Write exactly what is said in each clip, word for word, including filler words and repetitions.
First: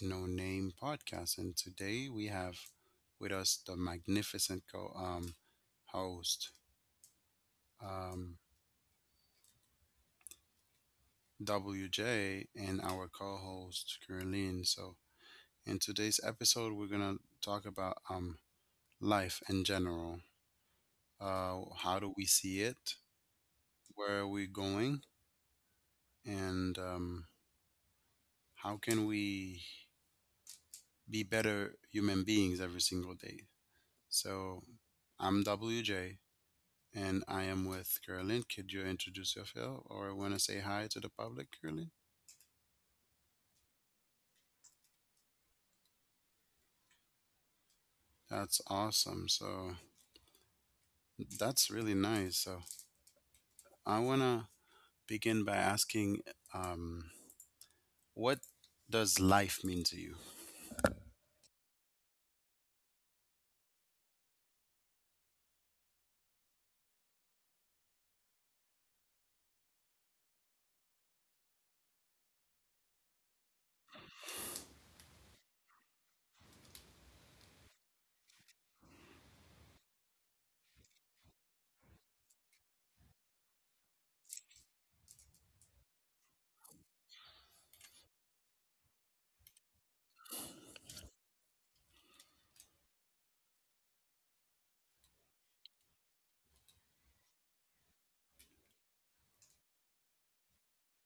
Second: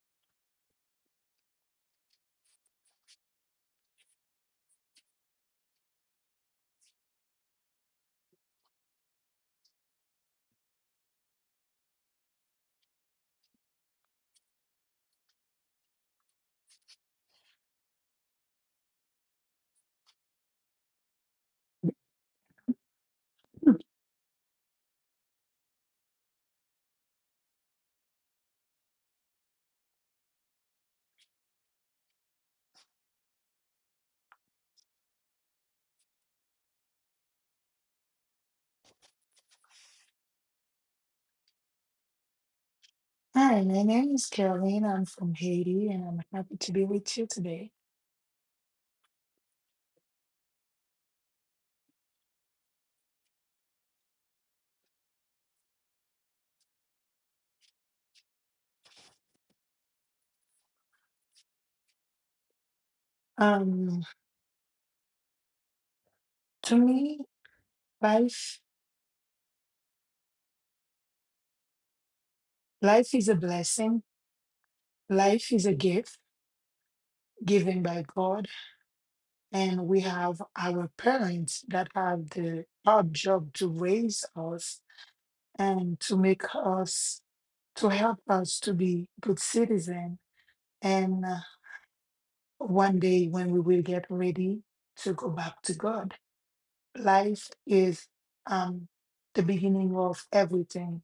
No Name podcast. And today we have with us the magnificent co um, host, um, W J, and our co host, Caroline. So, in today's episode, we're going to talk about um, life in general. Uh, how do we see it? Where are we going? And um, how can we be better human beings every single day? So, I'm W J. and I am with Carolyn. Could you introduce yourself or want to say hi to the public, Carolyn? Hi, my name is Caroline. I'm from Haiti and I'm happy to be with you today. That's awesome. So that's really nice. So I want to begin by asking, um, what does life mean to you? Um, to me, life life is a blessing. Life is a gift given by God, and we have our parents that have the hard job to raise us and to make us to help us to be good citizen. And uh, one day when we will get ready to go back to God. Life is um the beginning of everything.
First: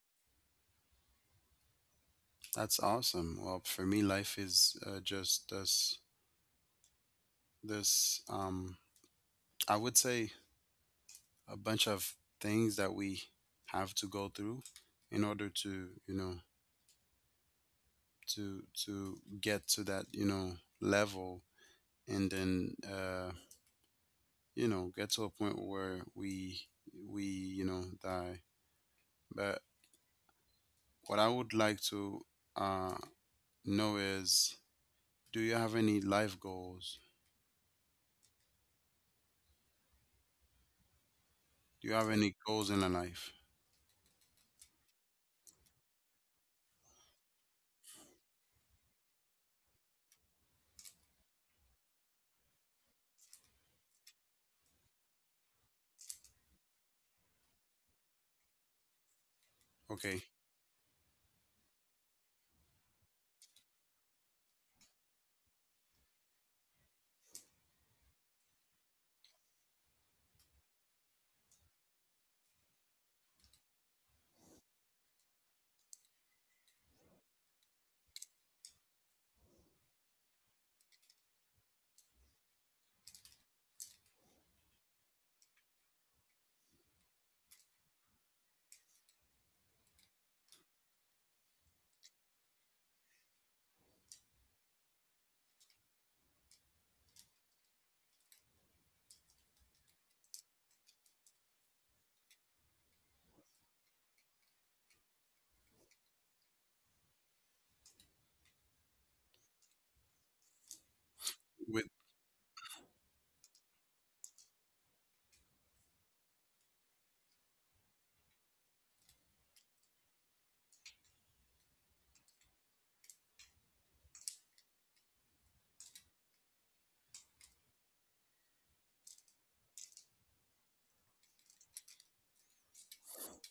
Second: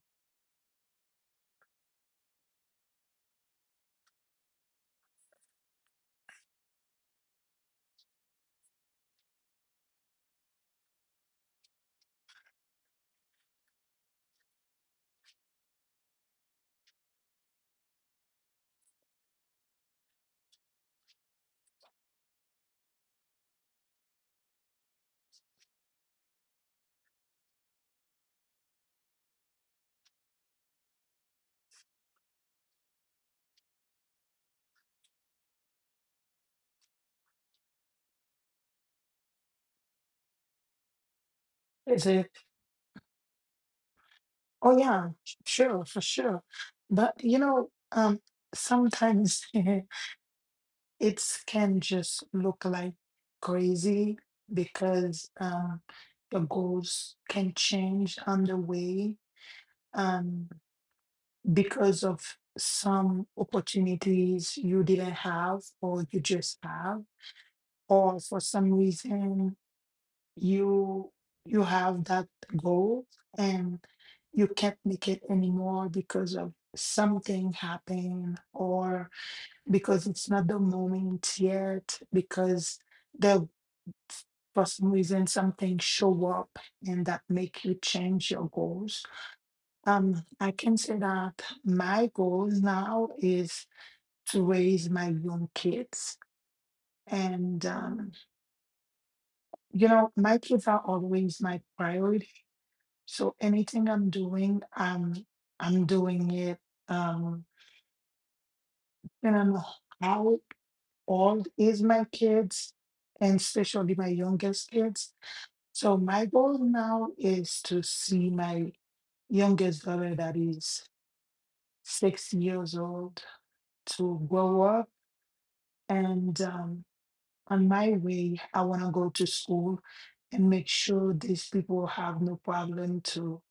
That's awesome. Well, for me, life is uh, just this, this, um, I would say a bunch of things that we have to go through in order to, you know, to, to get to that, you know, level. And then uh, you know get to a point where we we you know die. But what I would like to uh, know is, do you have any life goals? Do you Is have it? any goals in your life? Oh yeah, sure, for sure. But you know um sometimes it can just look like crazy because um the goals can change on the way, Okay. um because of some opportunities you didn't have or you just have, or for some reason you you have that goal and you can't make it anymore because of something happened, or because it's not the moment yet because the for some reason something show up and that make you change your goals. um I can say that my goal now is to raise my young kids. And um you know, my kids are always my priority. So anything I'm doing, I'm I'm doing it. Um, and I'm, how old is With my kids, and especially my youngest kids. So my goal now is to see my youngest daughter that is six years old to grow up. And um, on my way, I want to go to school and make sure these people have no problem to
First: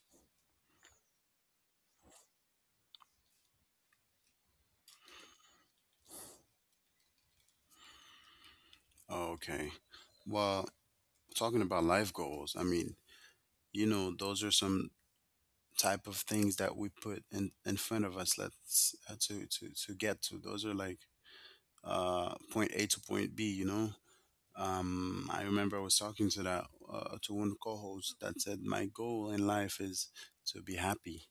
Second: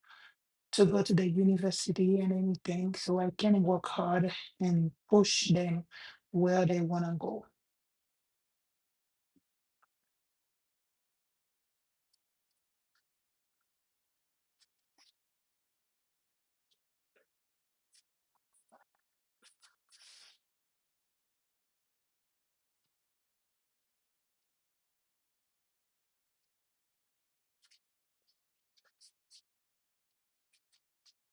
to go to the university and anything, so I can work hard and push them where they want to go. Oh, okay. Well, talking about life goals, I mean, you know, those are some type of things that we put in in front of us. Let's uh, to to to get to. Those are like uh point A to point B. You know, Um, I remember I was talking to that uh, to one co-host that said my goal in life is to be happy,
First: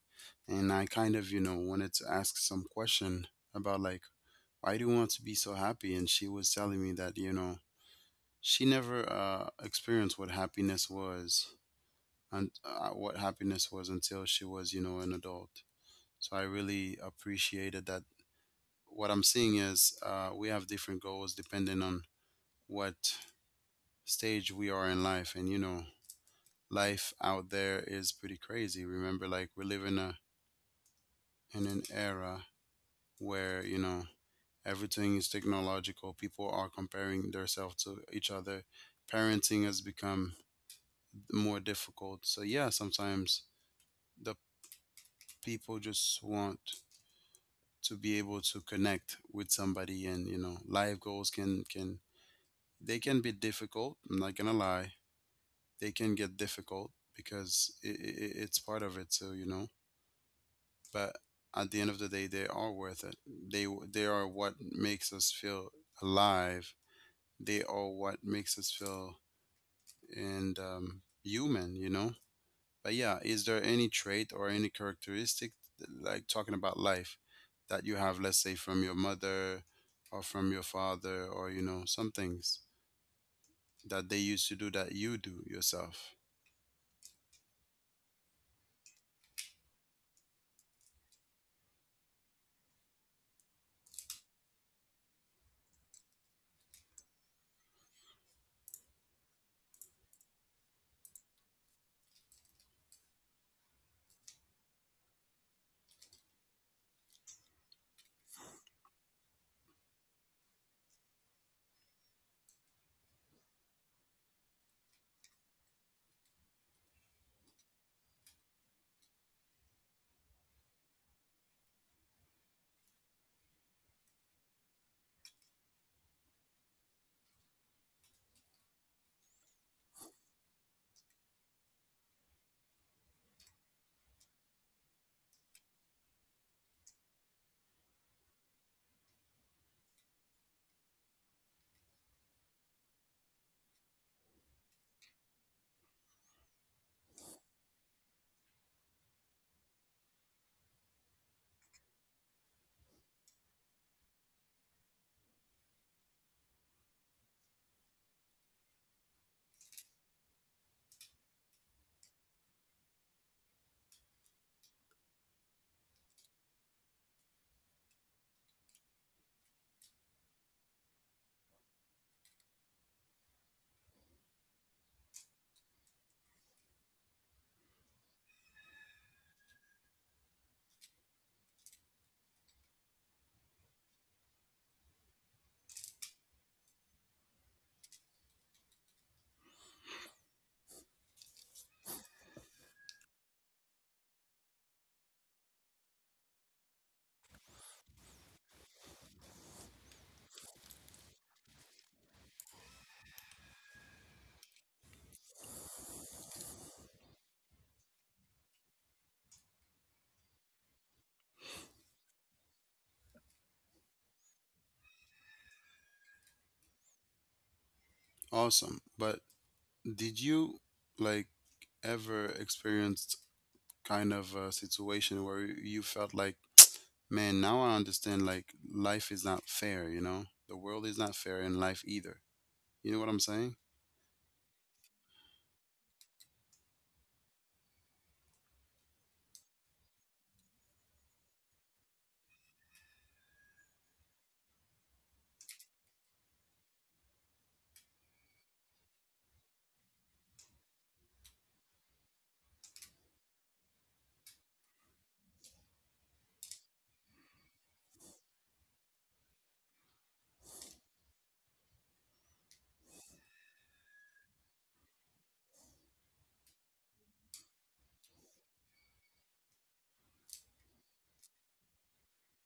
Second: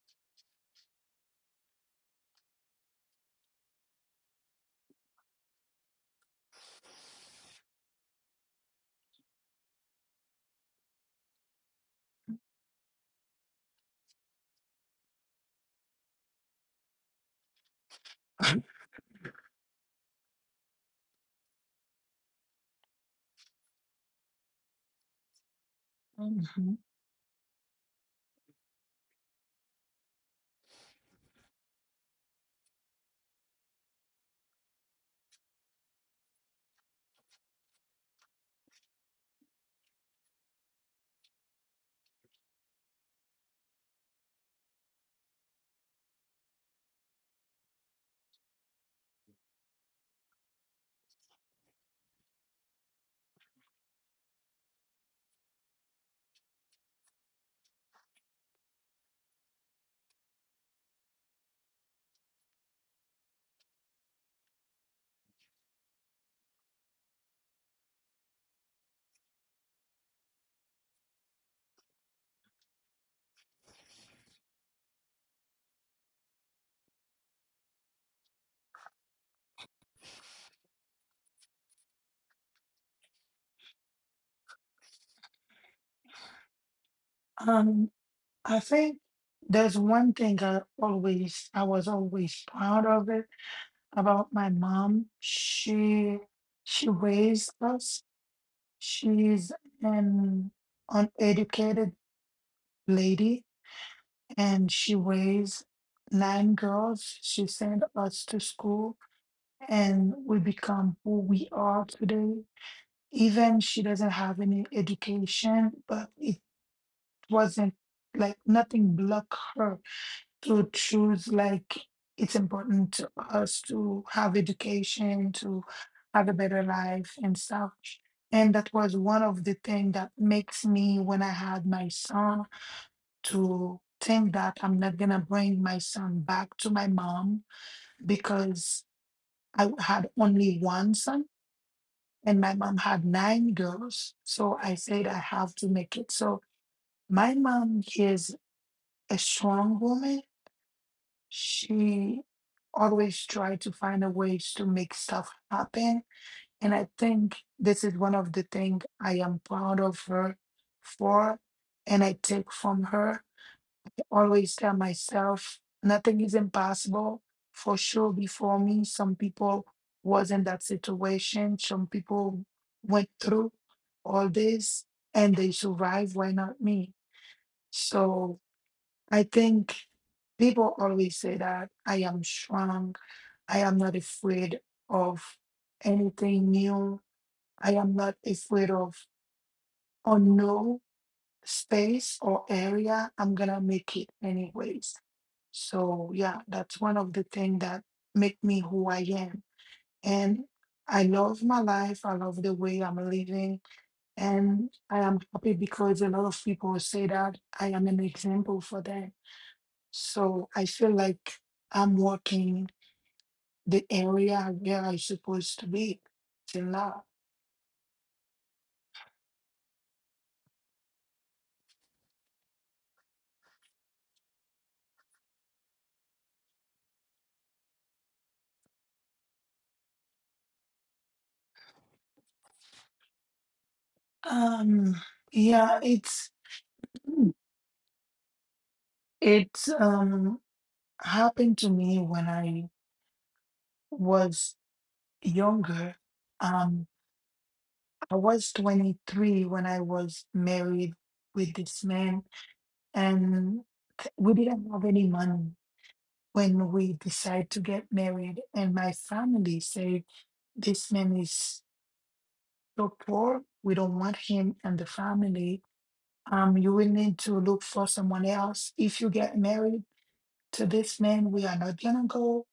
and I kind of you know wanted to ask some question about like why do you want to be so happy? And she was telling me that you know she never uh, experienced what happiness was, and uh, what happiness was until she was you know an adult. So I really appreciated that. What I'm seeing is uh, we have different goals depending on what stage we are in life, and you know Mhm. life out there is pretty crazy. Remember, like we live in a in an era where you know everything is technological. People are comparing themselves to each other. Parenting has become more difficult. So yeah, sometimes the people just want to be able to connect with somebody, and you know, life goals can can they can be difficult. I'm not gonna lie, they can get difficult because it i it's part of it. So you know, but at the end of the day they are worth it. They w- they are what makes us feel alive. They are what makes us feel, and um, human, you know. But yeah, is there any trait or any characteristic th- like talking about life that you have, let's say from your mother or from your father or you know some things that they used to do that you do yourself? Um, I think there's one thing I always, I was always proud of it about my mom. She she raised us. She's an uneducated lady, and she raised nine girls. She sent us to school and we become who we are today. Even she doesn't have any education, but it wasn't like nothing block her to choose like it's important to us to have education, to have a better life and stuff. And that was one of the things that makes me when I had my son to think that I'm not gonna bring my son back to my mom because I had only one son and my mom had nine girls. So I said, I have to make it. So my mom is a strong woman. She always tried to find a ways to make stuff happen. And I think this is one of the things I am proud of her for, and I take from her, always tell myself nothing is impossible. For sure, before me some people was in that situation, some people went through all this and they survived. Why not me? So I think people always say that I am strong, I am not afraid of anything new, I am not afraid of unknown space or area, I'm gonna make it anyways. So yeah, that's one of the things that make me who I am. And I love my life. I love the way I'm living. And I am happy because a lot of people say that I am an example for them. So I feel like I'm working the area where I'm supposed to be till now. Awesome. But did you like ever experience kind of a situation where you felt like, man, now I understand, like life is not fair, you know? The world is not fair in life either. You know what I'm saying? Um yeah, it's it's um happened to me when I was younger. um. I was twenty-three when I was married with this man, and th- we didn't have any money when we decided to get married. And my family said, this man is so poor, we don't want him and the family. Um, you will need to look for someone else. If you get married to this man, we are not gonna go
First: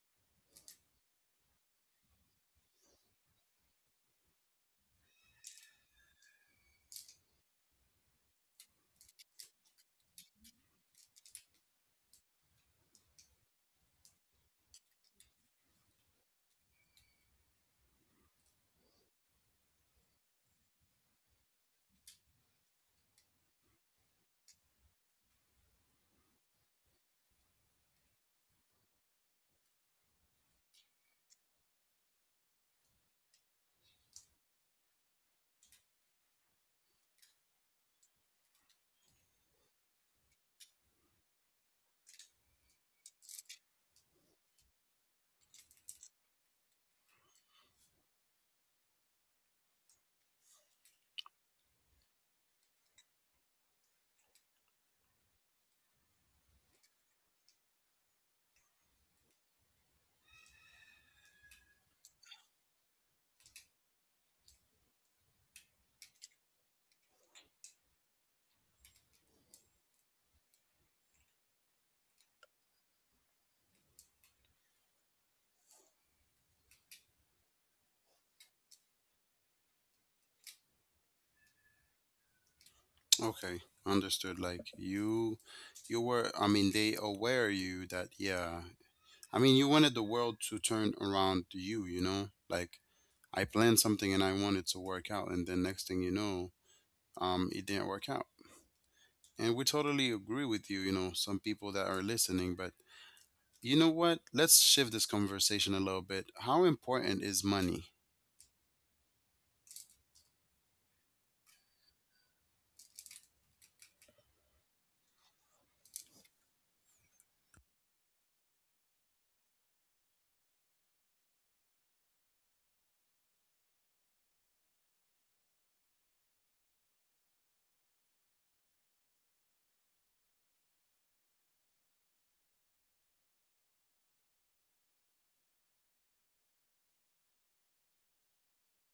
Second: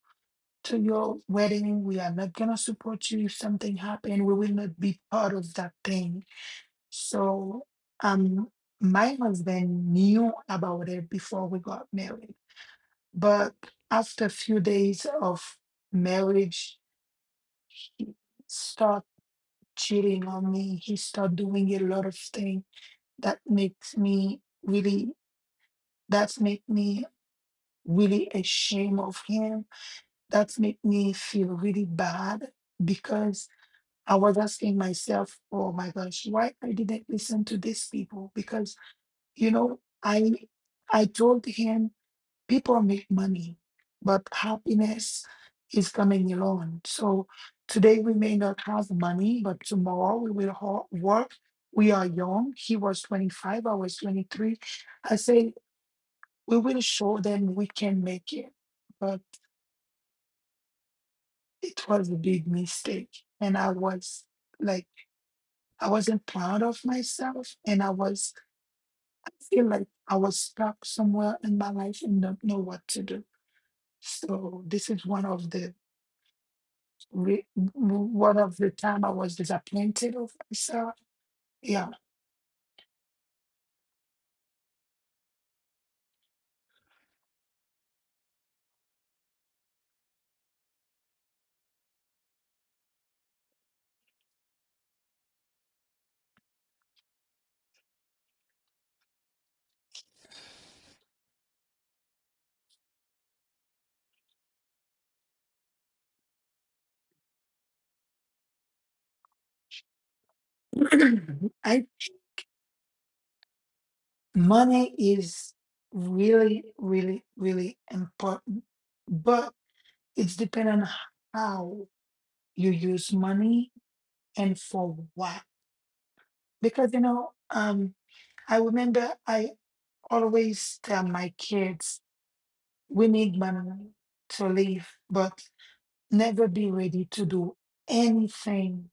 to your wedding. We are not gonna support you if something happened. We will not be part of that thing. So um my husband knew about it before we got married. But after a few days of marriage, he started cheating on me. He started doing a lot of things that makes me really, that's make me really ashamed of him. That's make me feel really bad because I was asking myself, oh my gosh, why I didn't listen to these people? Because you know i i told him people make money but happiness is coming alone. So today we may not have money but tomorrow we will ho- work. We are young, he was twenty-five, I was twenty-three. I said we will show them we can make it. But it was a big mistake, and I was like, I wasn't proud of myself, and i was I feel like I was stuck somewhere in my life and don't know what to do. So this is one of the re- one of the time I was disappointed of myself. Yeah. Okay, understood. Like you you were, I mean they aware you that. Yeah. I mean you wanted the world to turn around to you, you know? Like I planned something and I wanted to work out, and then next thing you know, um it didn't work out. And we totally agree with you, you know, some people that are listening, but you know what? Let's shift this conversation a little bit. How important is money? I Money is really, really, really important, but it's dependent on how you use money and for what. Because you know, um, I remember I always tell my kids we need money to live, but never be ready to do anything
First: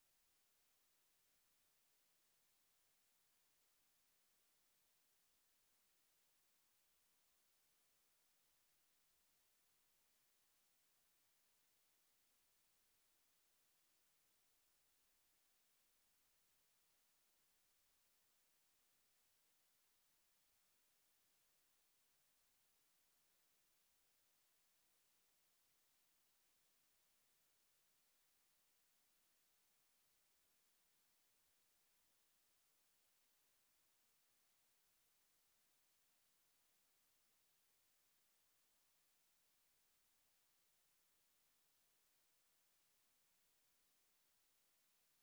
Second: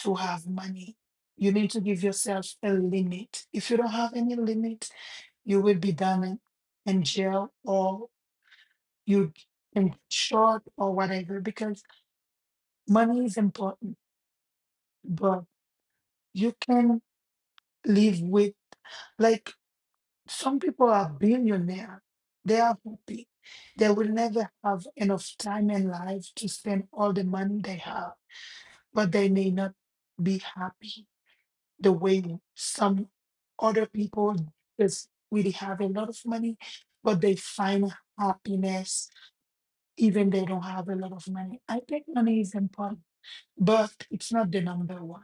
to have money. You need to give yourself a limit. If you don't have any limit, you will be down in, in jail or you in short or whatever, because money is important, but you can live with, like, some people are billionaire. They are happy. They will never have enough time in life to spend all the money they have, but they may not be happy the way some other people just really have a lot of money, but they find happiness even they don't have a lot of money. I think money is important, but it's not the number one.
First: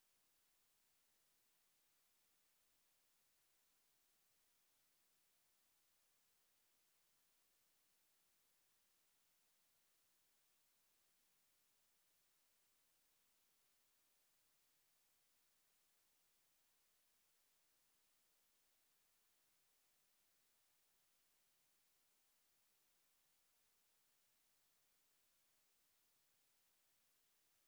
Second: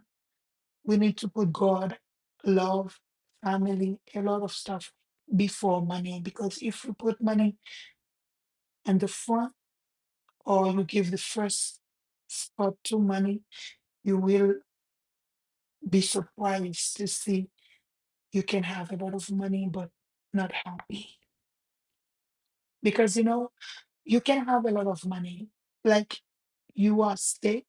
We need to put God, love, family, a lot of stuff before money, because if you put money in the front or you give the first spot to money, you will be surprised to see you can have a lot of money but not happy. Because you know, you can have a lot of money, like, you are sick,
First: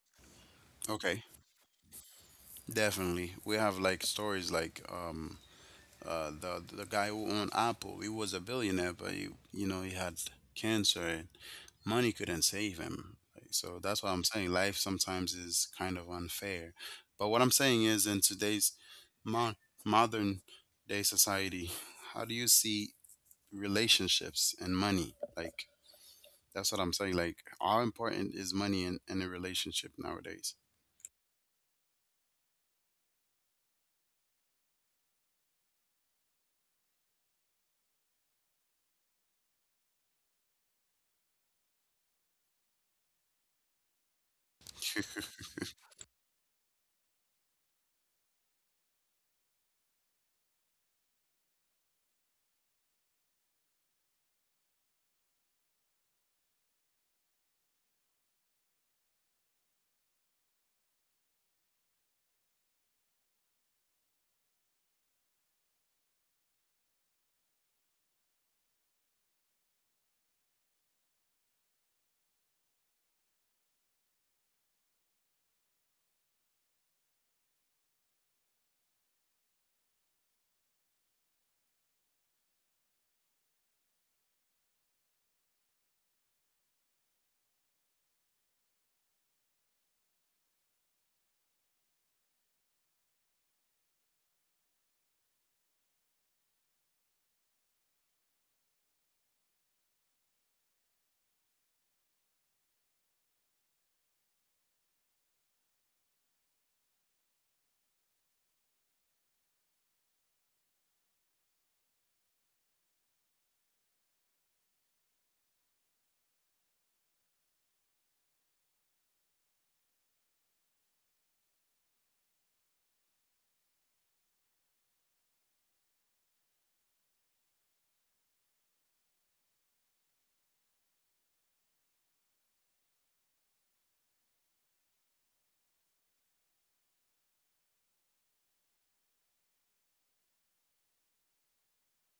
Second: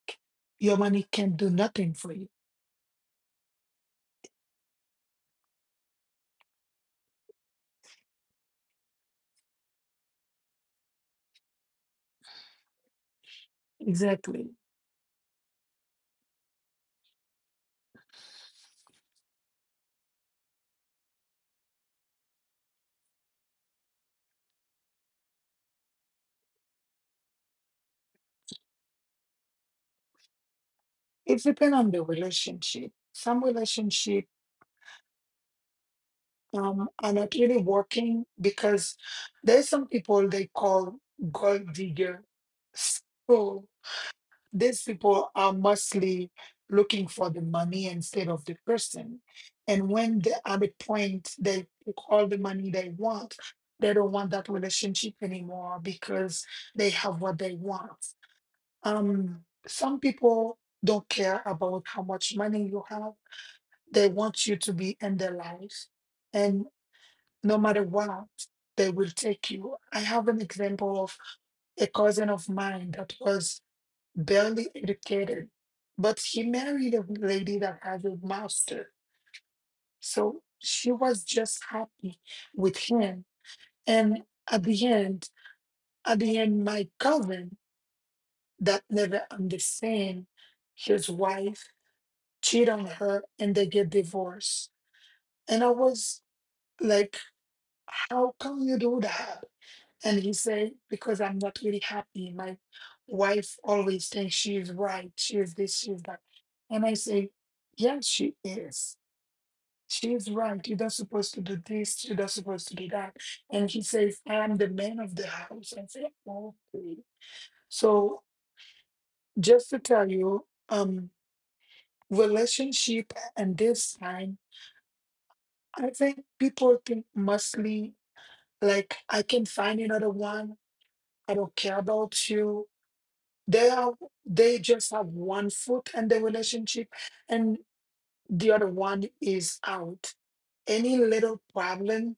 your money Okay, can do nothing for you. definitely. We have like stories like um uh the the guy who owned Apple. He was a billionaire, but he, you know he had cancer, and money couldn't save him. Like, so that's what I'm saying. Exactly. Life sometimes is kind of unfair. But what I'm saying is, in today's mo- modern day society, how do you see relationships and money? Like, that's what I'm saying. Like, how important is money in, in a relationship nowadays? It depends on the relationship. Some relationship, um, are not really working because there's some people they call gold digger. So these people are mostly looking for the money instead of the person. And when they are at the point they took all the money they want, they don't want that relationship anymore because they have what they want. Um, some people don't care about how much money you have. They want you to be in their life. And no matter what, they will take you. I have an example of a cousin of mine that was barely educated, but he married a lady that has a master. So she was just happy with him. And at the end, at the end, my cousin that never understand his wife cheat on her and they get divorced. And I was like, how can you do that? And he said, because I'm not really happy. My wife always thinks she is right. She is this, she is that. And I say, yes, she is. She is right. You're not supposed to do this. You're not supposed to do that. And he says, I am the man of the house. I say, okay. So just to tell you, um, relationship and this time, I think people think mostly like I can find another one. I don't care about you, they are, they just have one foot in the relationship and the other one is out. Any little problem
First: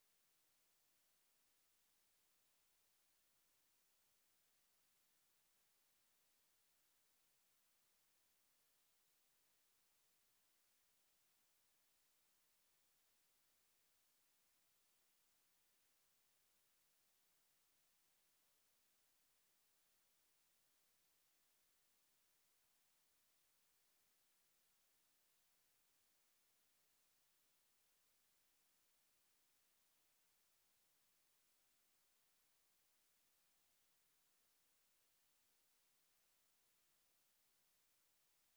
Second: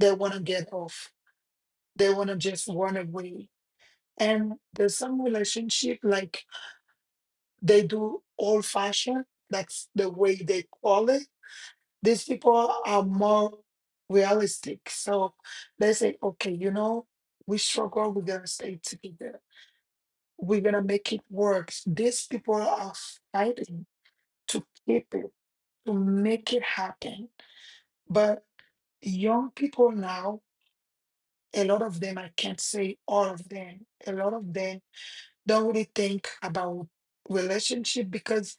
they want to get off, they want to just run away. And there's some relationship like they do old fashioned, that's the way they call it. These people are more realistic. So they say, okay, you know, we struggle, we're gonna stay together, we're gonna make it work. These people are fighting to keep it, to make it happen. But young people now, a lot of them, I can't say all of them, a lot of them don't really think about relationship because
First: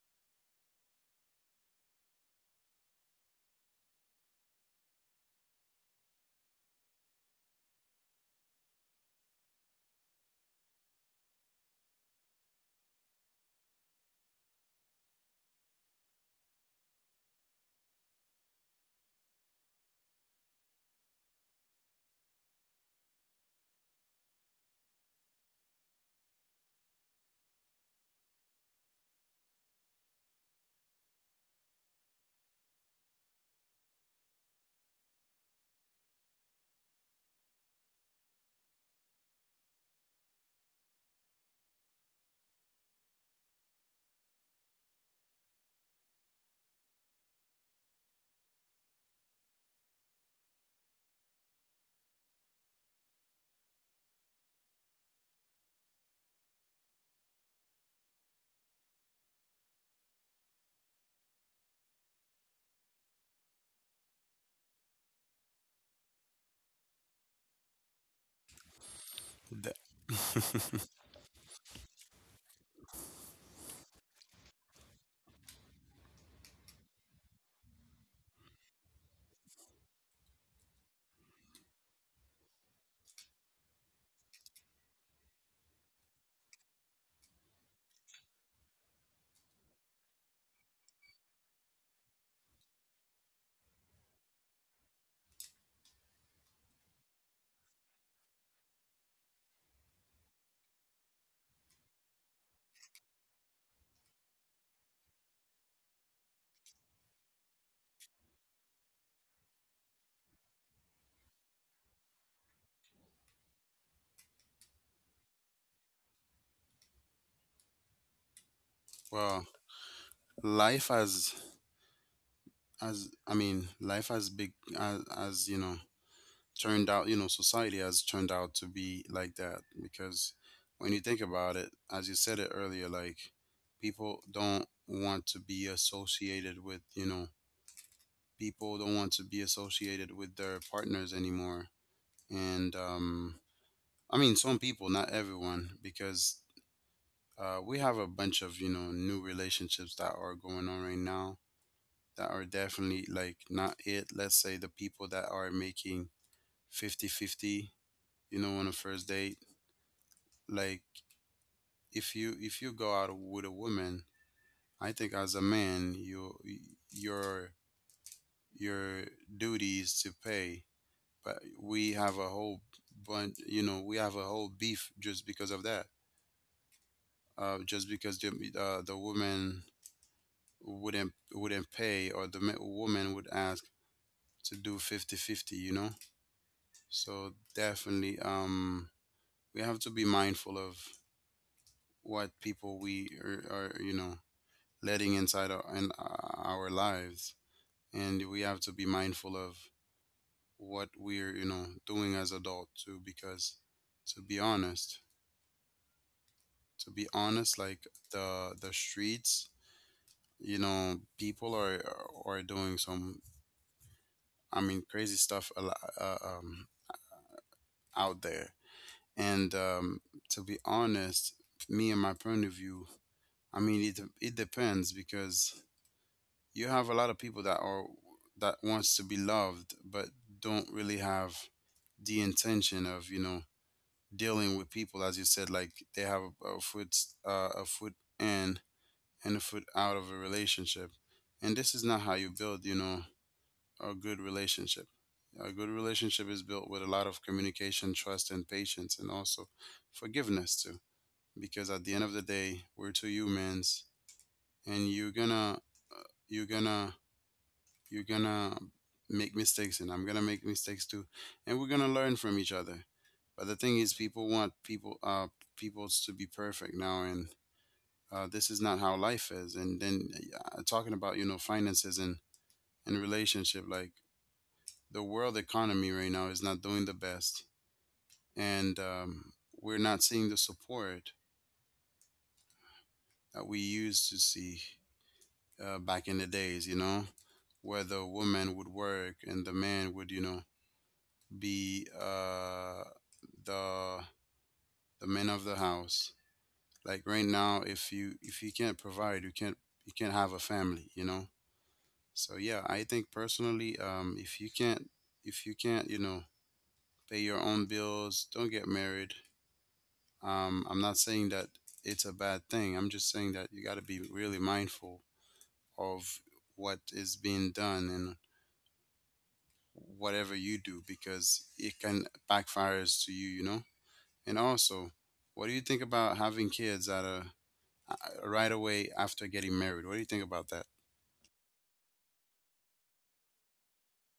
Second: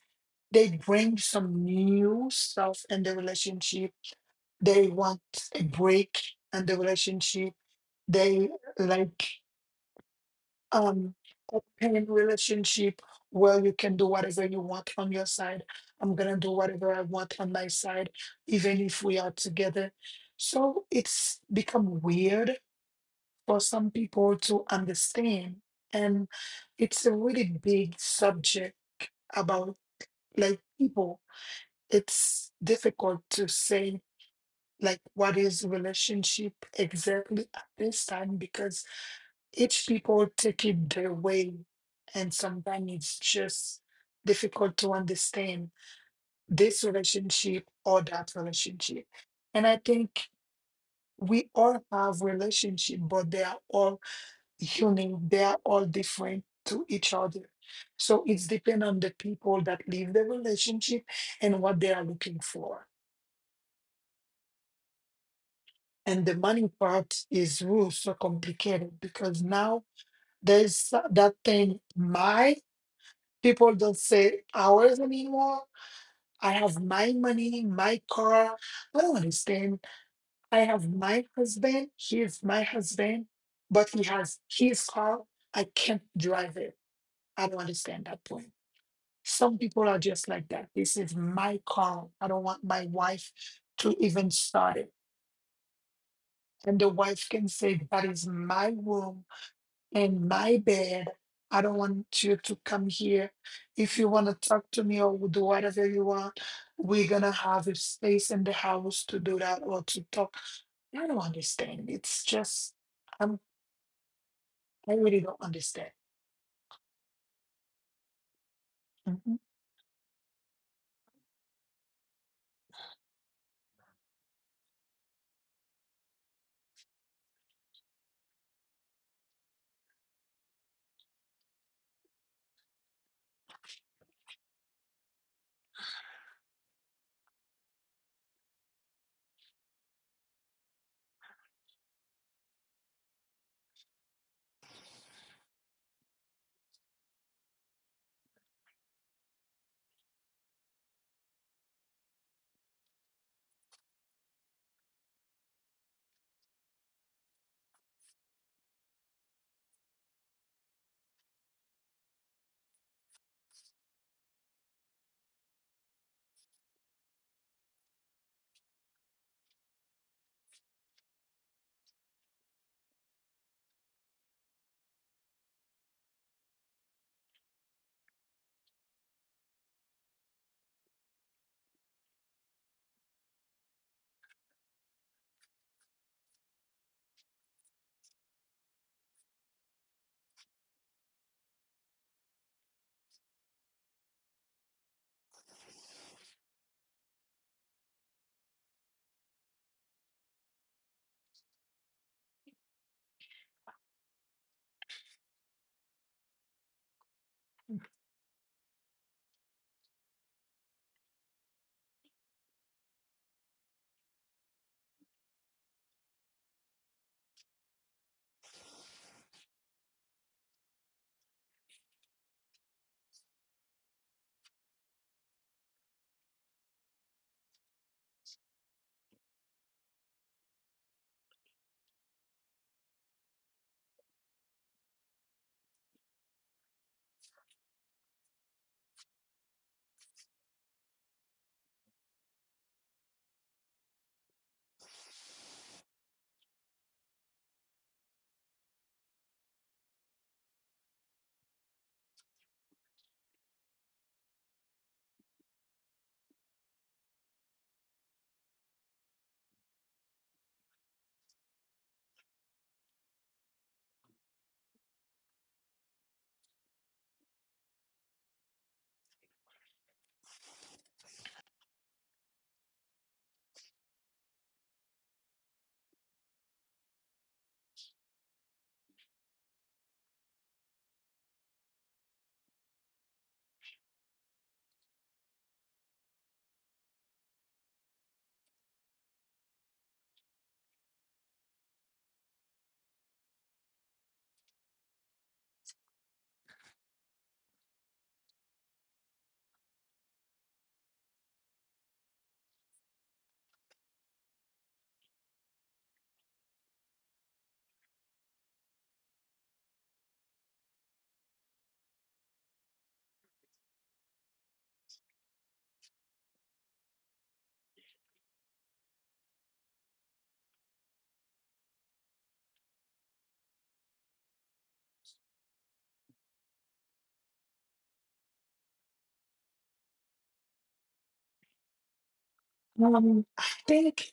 they bring some new stuff in the relationship. They want a break in the relationship. They like um open relationship where you can do whatever you want on your side. I'm gonna do whatever I want on my side, even if we are together. So it's become weird for some people to understand. And it's a really big subject about like people. It's difficult to say like what is relationship exactly at this time because each people take it their way and sometimes it's just difficult to understand this relationship or that relationship. And I think we all have relationship but they are all unique, they are all different to each other. So it's depend on the people that leave the relationship and what they are looking for. And the money part is real so complicated because The- now there's that thing, my people don't say ours anymore. I have my money, my car. I don't understand. I have my husband. He is my husband, but he has his car. I can't drive it. I don't understand that point. Some people are just like that. This is my car. I don't want my wife to even start it. And the wife can say, "That is my room, in my bed. I don't want you to come here. If you want to talk to me or do whatever you want, we're going to have a space in the house to do that or to talk." I don't understand. It's just, I'm, I really don't understand. Mhm. well, life has, as I mean, life has big, as, as you know, turned out. You know, society has turned out to be like that because when you think about it, as you said it earlier, like people don't want to be associated with you know people don't want to be associated with their partners anymore, and um, I mean, some people, not everyone, because uh, we have a bunch of you know new relationships that are going on right now that are definitely like not it. Let's say the people that are making fifty-fifty, you know on a first date. Like if you if you go out with a woman, I think as a man you your your duty is to pay. But we have a whole bunch, you know, we have a whole beef just because of that, uh, just because the uh, the woman wouldn't wouldn't pay, or the ma- woman would ask to do fifty-fifty. You know. So definitely um we have to be mindful of what people we are, are you know letting inside our, in uh, our lives. And we have to be mindful of what we're you know doing as adult too, because to be honest, to be honest like the the streets, you know, people are are doing some, I mean, crazy stuff a lot, uh, um out there. And um, to be honest, me and my point of view, I mean, it it depends, because you have a lot of people that are, that wants to be loved but don't really have the intention of you know dealing with people, as you said, like they have a, a foot uh, a foot in and a foot out of a relationship, and this is not how you build, you know, a good relationship. A good relationship is built with a lot of communication, trust, and patience, and also forgiveness too. Because at the end of the day, we're two humans, and you're gonna, uh, you're gonna, you're gonna make mistakes, and I'm gonna make mistakes too, and we're gonna learn from each other. But the thing is, people want people, uh, people to be perfect now, and uh, this is not how life is. And then uh, talking about you know finances and and relationship, like the world economy right now is not doing the best, and um, we're not seeing the support that we used to see uh, back in the days. You know, where the woman would work and the man would, you know, be uh, the the man of the house. Like right now, if you if you can't provide, you can't you can't have a family. You know. So yeah, I think personally, um, if you can't if you can't, you know, pay your own bills, don't get married. Um, I'm not saying that it's a bad thing. I'm just saying that you got to be really mindful of what is being done and whatever you do because it can backfire to you, you know? And also, what do you think about having kids at a a- right away after getting married? What do you think about that? Um, I think.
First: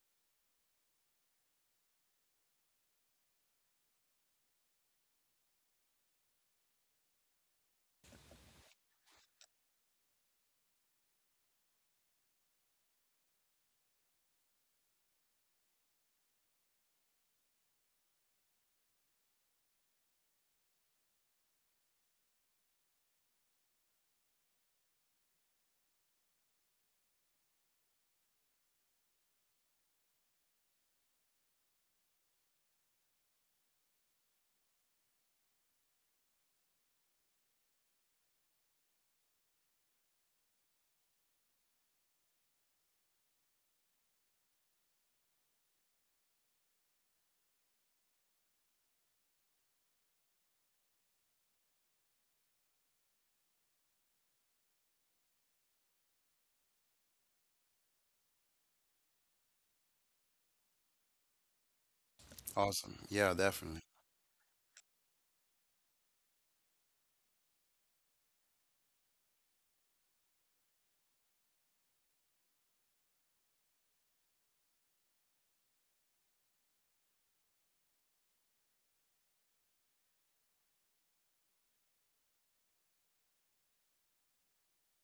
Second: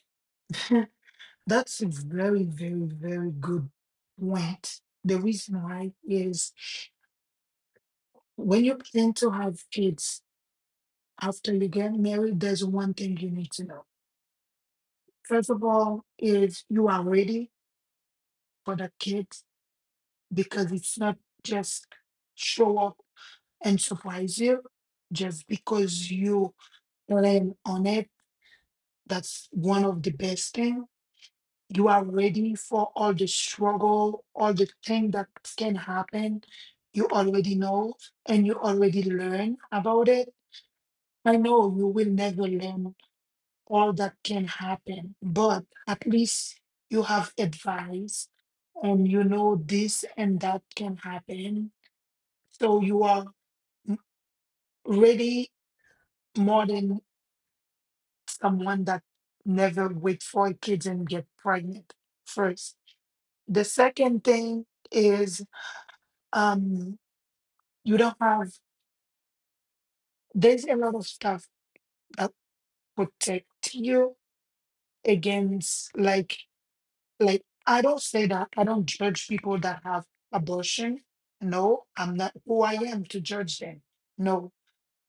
That's a very, very, very good point. The reason why is when you plan to have kids after you get married, there's one thing you need to know. First of all, is you are ready for the kids, because it's not just show up and surprise you just because you plan on it. That's one of the best thing. You are ready for all the struggle, all the thing that can happen. You already know and you already learn about it. I know you will never learn all that can happen, but at least you have advice and you know this and that can happen. So you are ready more than someone that never wait for kids and get pregnant first. Awesome. Yeah, The definitely. second thing is um. you don't have, there's a lot of stuff that protect you against, like like I don't say that, I don't judge people that have abortion. No, I'm not who I am to judge them. No.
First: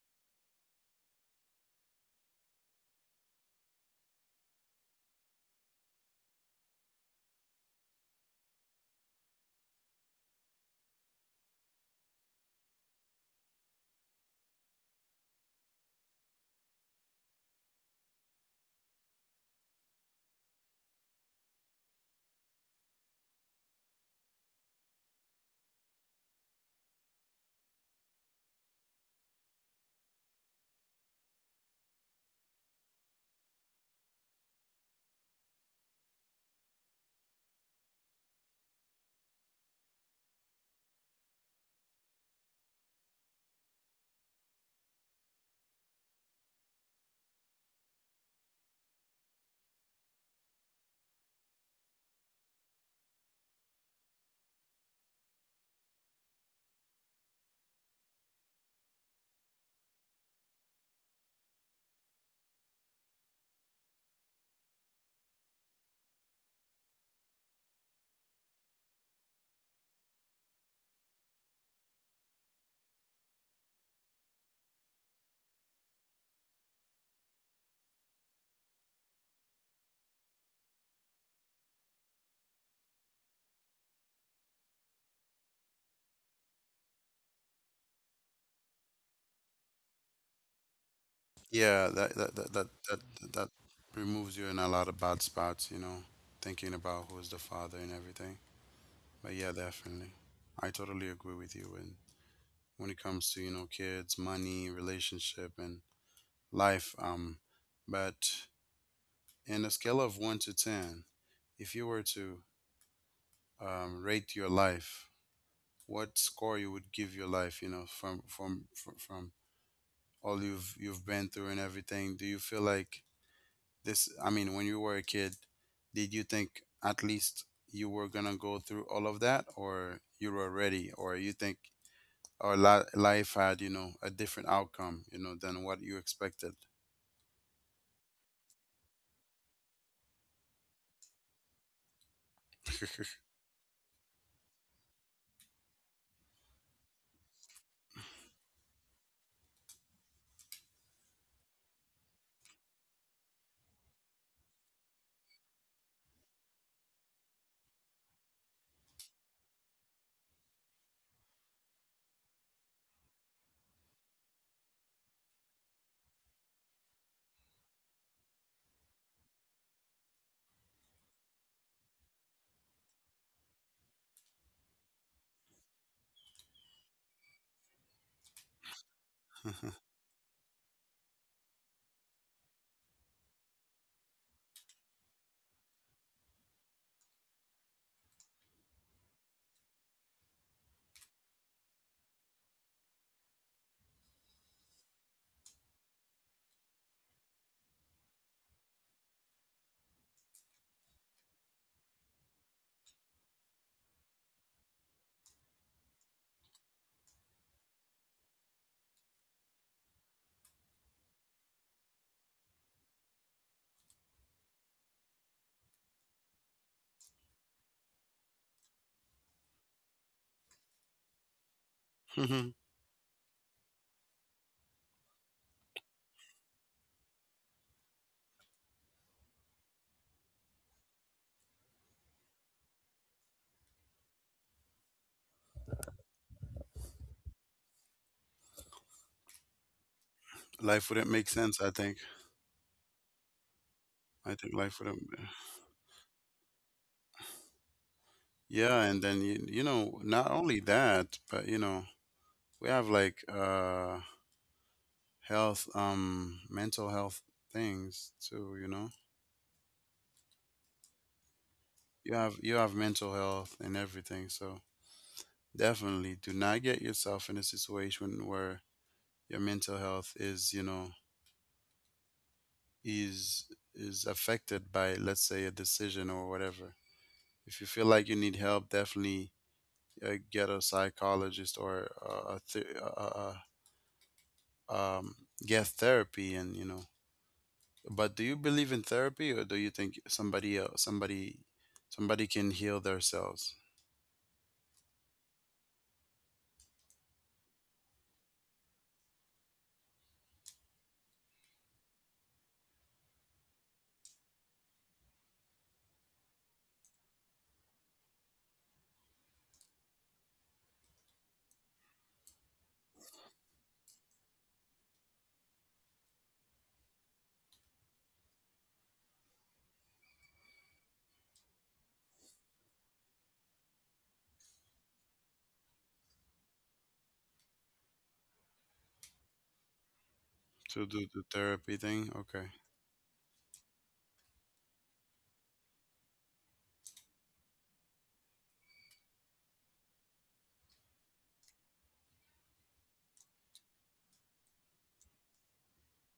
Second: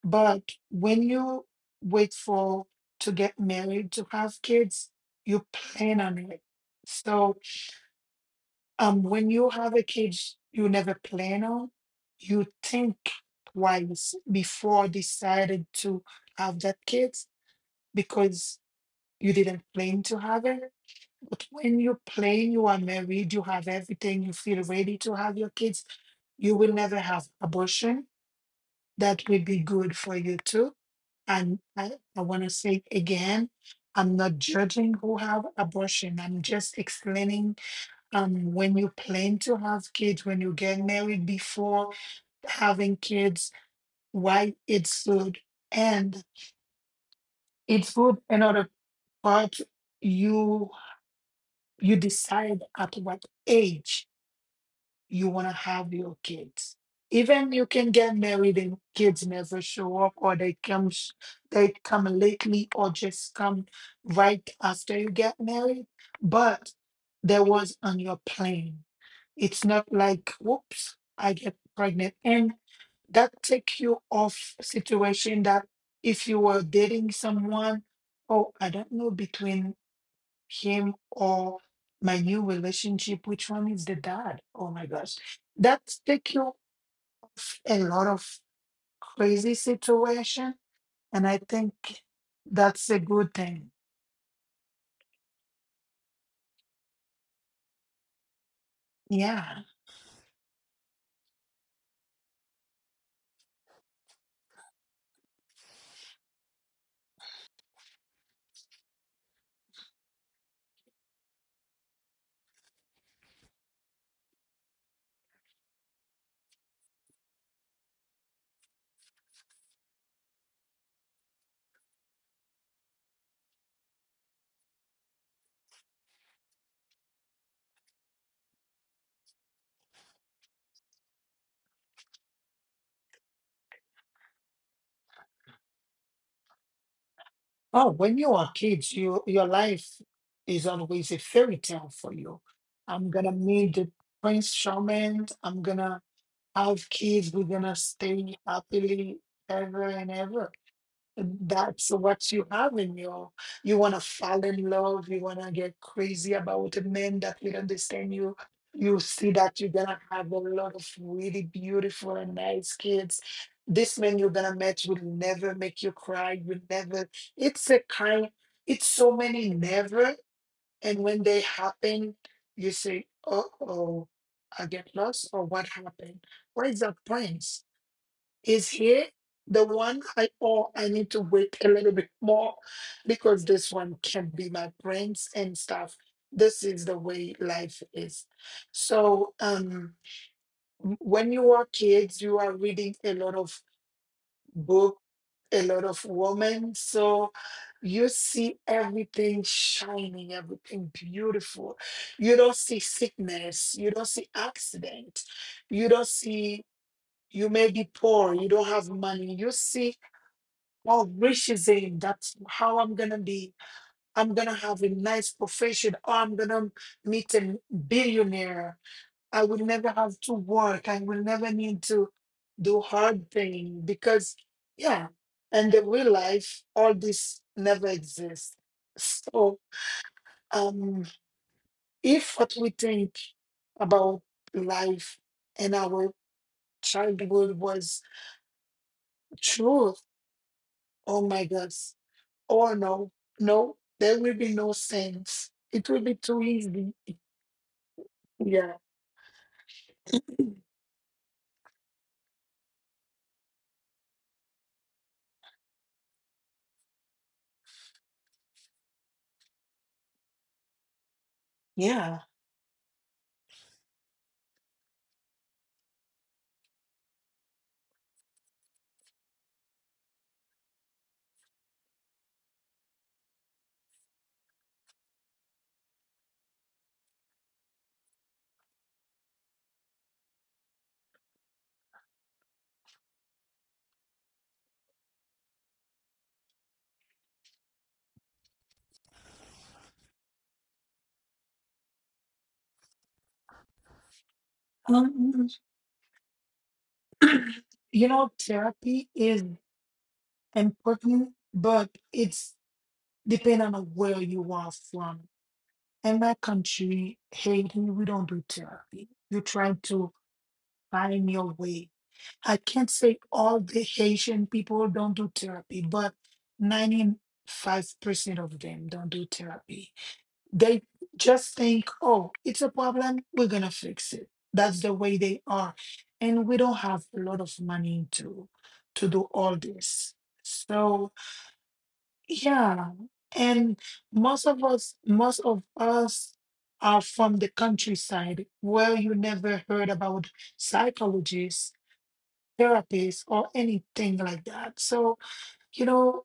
But when you wait for, to get married to have kids, you plan on it. So um when you have a kid you never plan on, you think twice before deciding to have that kid because you didn't plan to have it. But when you plan, you are married, you have everything, you feel ready to have your kids, you will never have abortion. That will be good for you too. And I, I want to say again, I'm not judging who have abortion. I'm just explaining, um, when you plan to have kids, when you get married before having kids, why it's good. And it's good in order part, you you decide at what age you want to have your kids. Even you can get married and kids never show up, or they come sh- they come lately, or just come right after you get married. But there was on your plan. It's not like whoops, I get pregnant, and that take you off situation that if you were dating someone, oh, I don't know, between him or my new relationship, which one is the dad? Oh my gosh, that take you a lot of crazy situation. And I think Yeah, that that that that that's a that, good that thing. removes you in a lot of bad spots, you know, thinking about who's the father and everything. But yeah, Yeah. definitely. I totally agree with you, and when it comes to you know kids, money, relationship, and life. Um, but in a scale of one to ten, if you were to um, rate your life, what score you would give your life? You know, from from from, from all you've you've been through and everything. Do you feel like this? I mean, when you were a kid, did you think at least you were gonna go through all of that, or you were ready, or you think our li- life had you know a different outcome, you know, than what you expected? Oh, when you are kids, you, your life is always a fairy tale for you. I'm gonna meet the prince charming, I'm gonna have kids, we're gonna stay happily ever and ever. That's what you have in you. You want to fall in love. You want to get crazy about a man that will understand you. You see that you're going to have a lot of really beautiful and nice kids. This man you're going to meet will never make you cry. Will never. It's a kind, it's so many never. And when they happen, you say, oh, oh, I get lost, or what happened? Where is that prince? Is here the one I, or I need to wait a little bit more because this one can be my brains and stuff. This is the way life is. So um w- when you are kids, you are reading a lot of book, a lot of women. So you see everything shining, everything beautiful. You don't see sickness, you don't see accident, you don't see, you may be poor, you don't have money. You see all riches in. That's how I'm gonna be. I'm gonna have a nice profession. Or I'm gonna meet a billionaire. I will never have to work. I will never need to do hard thing because yeah. And the real life, all this never exists. So um if what we think about life and our childhood was true, Life wouldn't oh make my sense, I gosh. think. Oh no, no, there I will think be no life wouldn't. sense. It will be too easy. Yeah, Yeah, and then you, you know not only that, but you know we have like uh health, um mental health things too you know you yeah. have you have mental health and everything. So definitely do not get yourself in a situation where your mental health is you know is is affected by, let's say, a decision or whatever. If you feel like you need help, definitely, uh, get a psychologist or uh, a th- uh, uh, um, get therapy and you know but do you believe in therapy, or do you think somebody else somebody somebody can heal themselves? Um, you know, therapy is important, but it's depending on where you are from. In my country, Haiti, we don't do therapy. You're trying to find your way. I can't say all the Haitian people don't do therapy, but ninety-five percent of them don't do therapy. They just think, oh, it's a problem, we're going to fix it. That's the way they are. And we don't have a lot of money to to do all this. To So, do the therapy thing, okay. yeah. And most of us most of us are from the countryside where you never heard about psychologists, therapists or anything like that. So, you know,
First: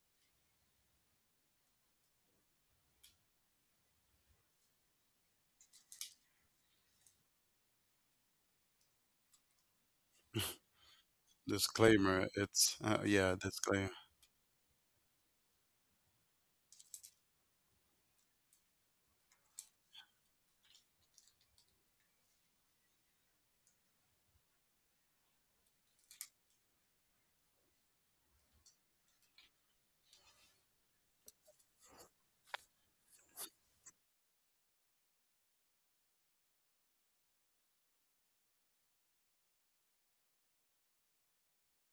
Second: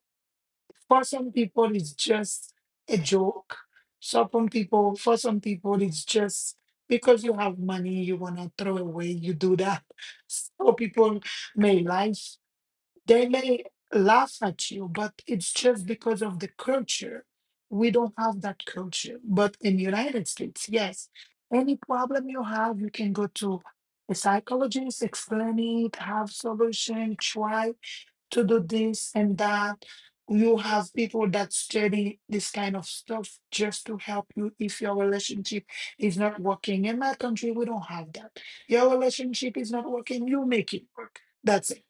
for some people it's just a joke. So some people, for some people, it's just because you have money you want to throw away, you do that. So people may Disclaimer, laugh, it's uh, they yeah, may disclaimer. laugh at you, but it's just because of the culture. We don't have that culture, but in United States, yes, any problem you have you can go to a psychologist, explain it, have solution, try to do this and that. You have people that study this kind of stuff just to help you if your relationship is not working. In my country, we don't have that. Your relationship is not working, you make it work. That's it.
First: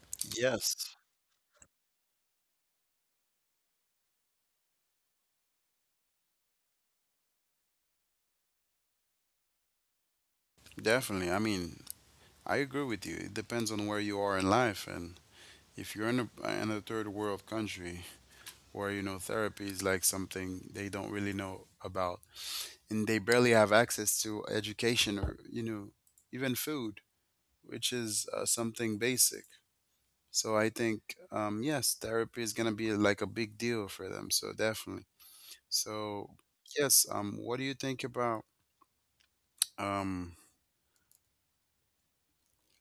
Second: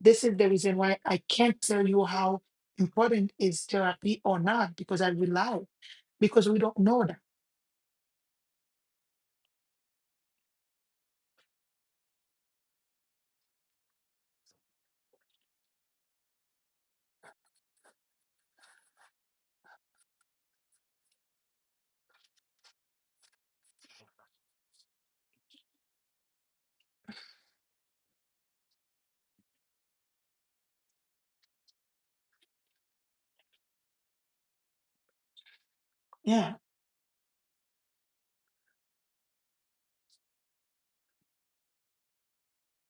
This is the reason Yes, why I can't tell you how important is therapy or not because I rely, because we don't know that. definitely, I mean, I agree with you. It depends on where you are in life, and if you're in a, in a third world country where you know therapy is like something they don't really know about, and they barely have access to education, or you know even food, which is uh, something basic. So I think, um, yes, therapy is going to be like a big deal for them, so definitely. So, Yeah. yes, um, what do you think about, um,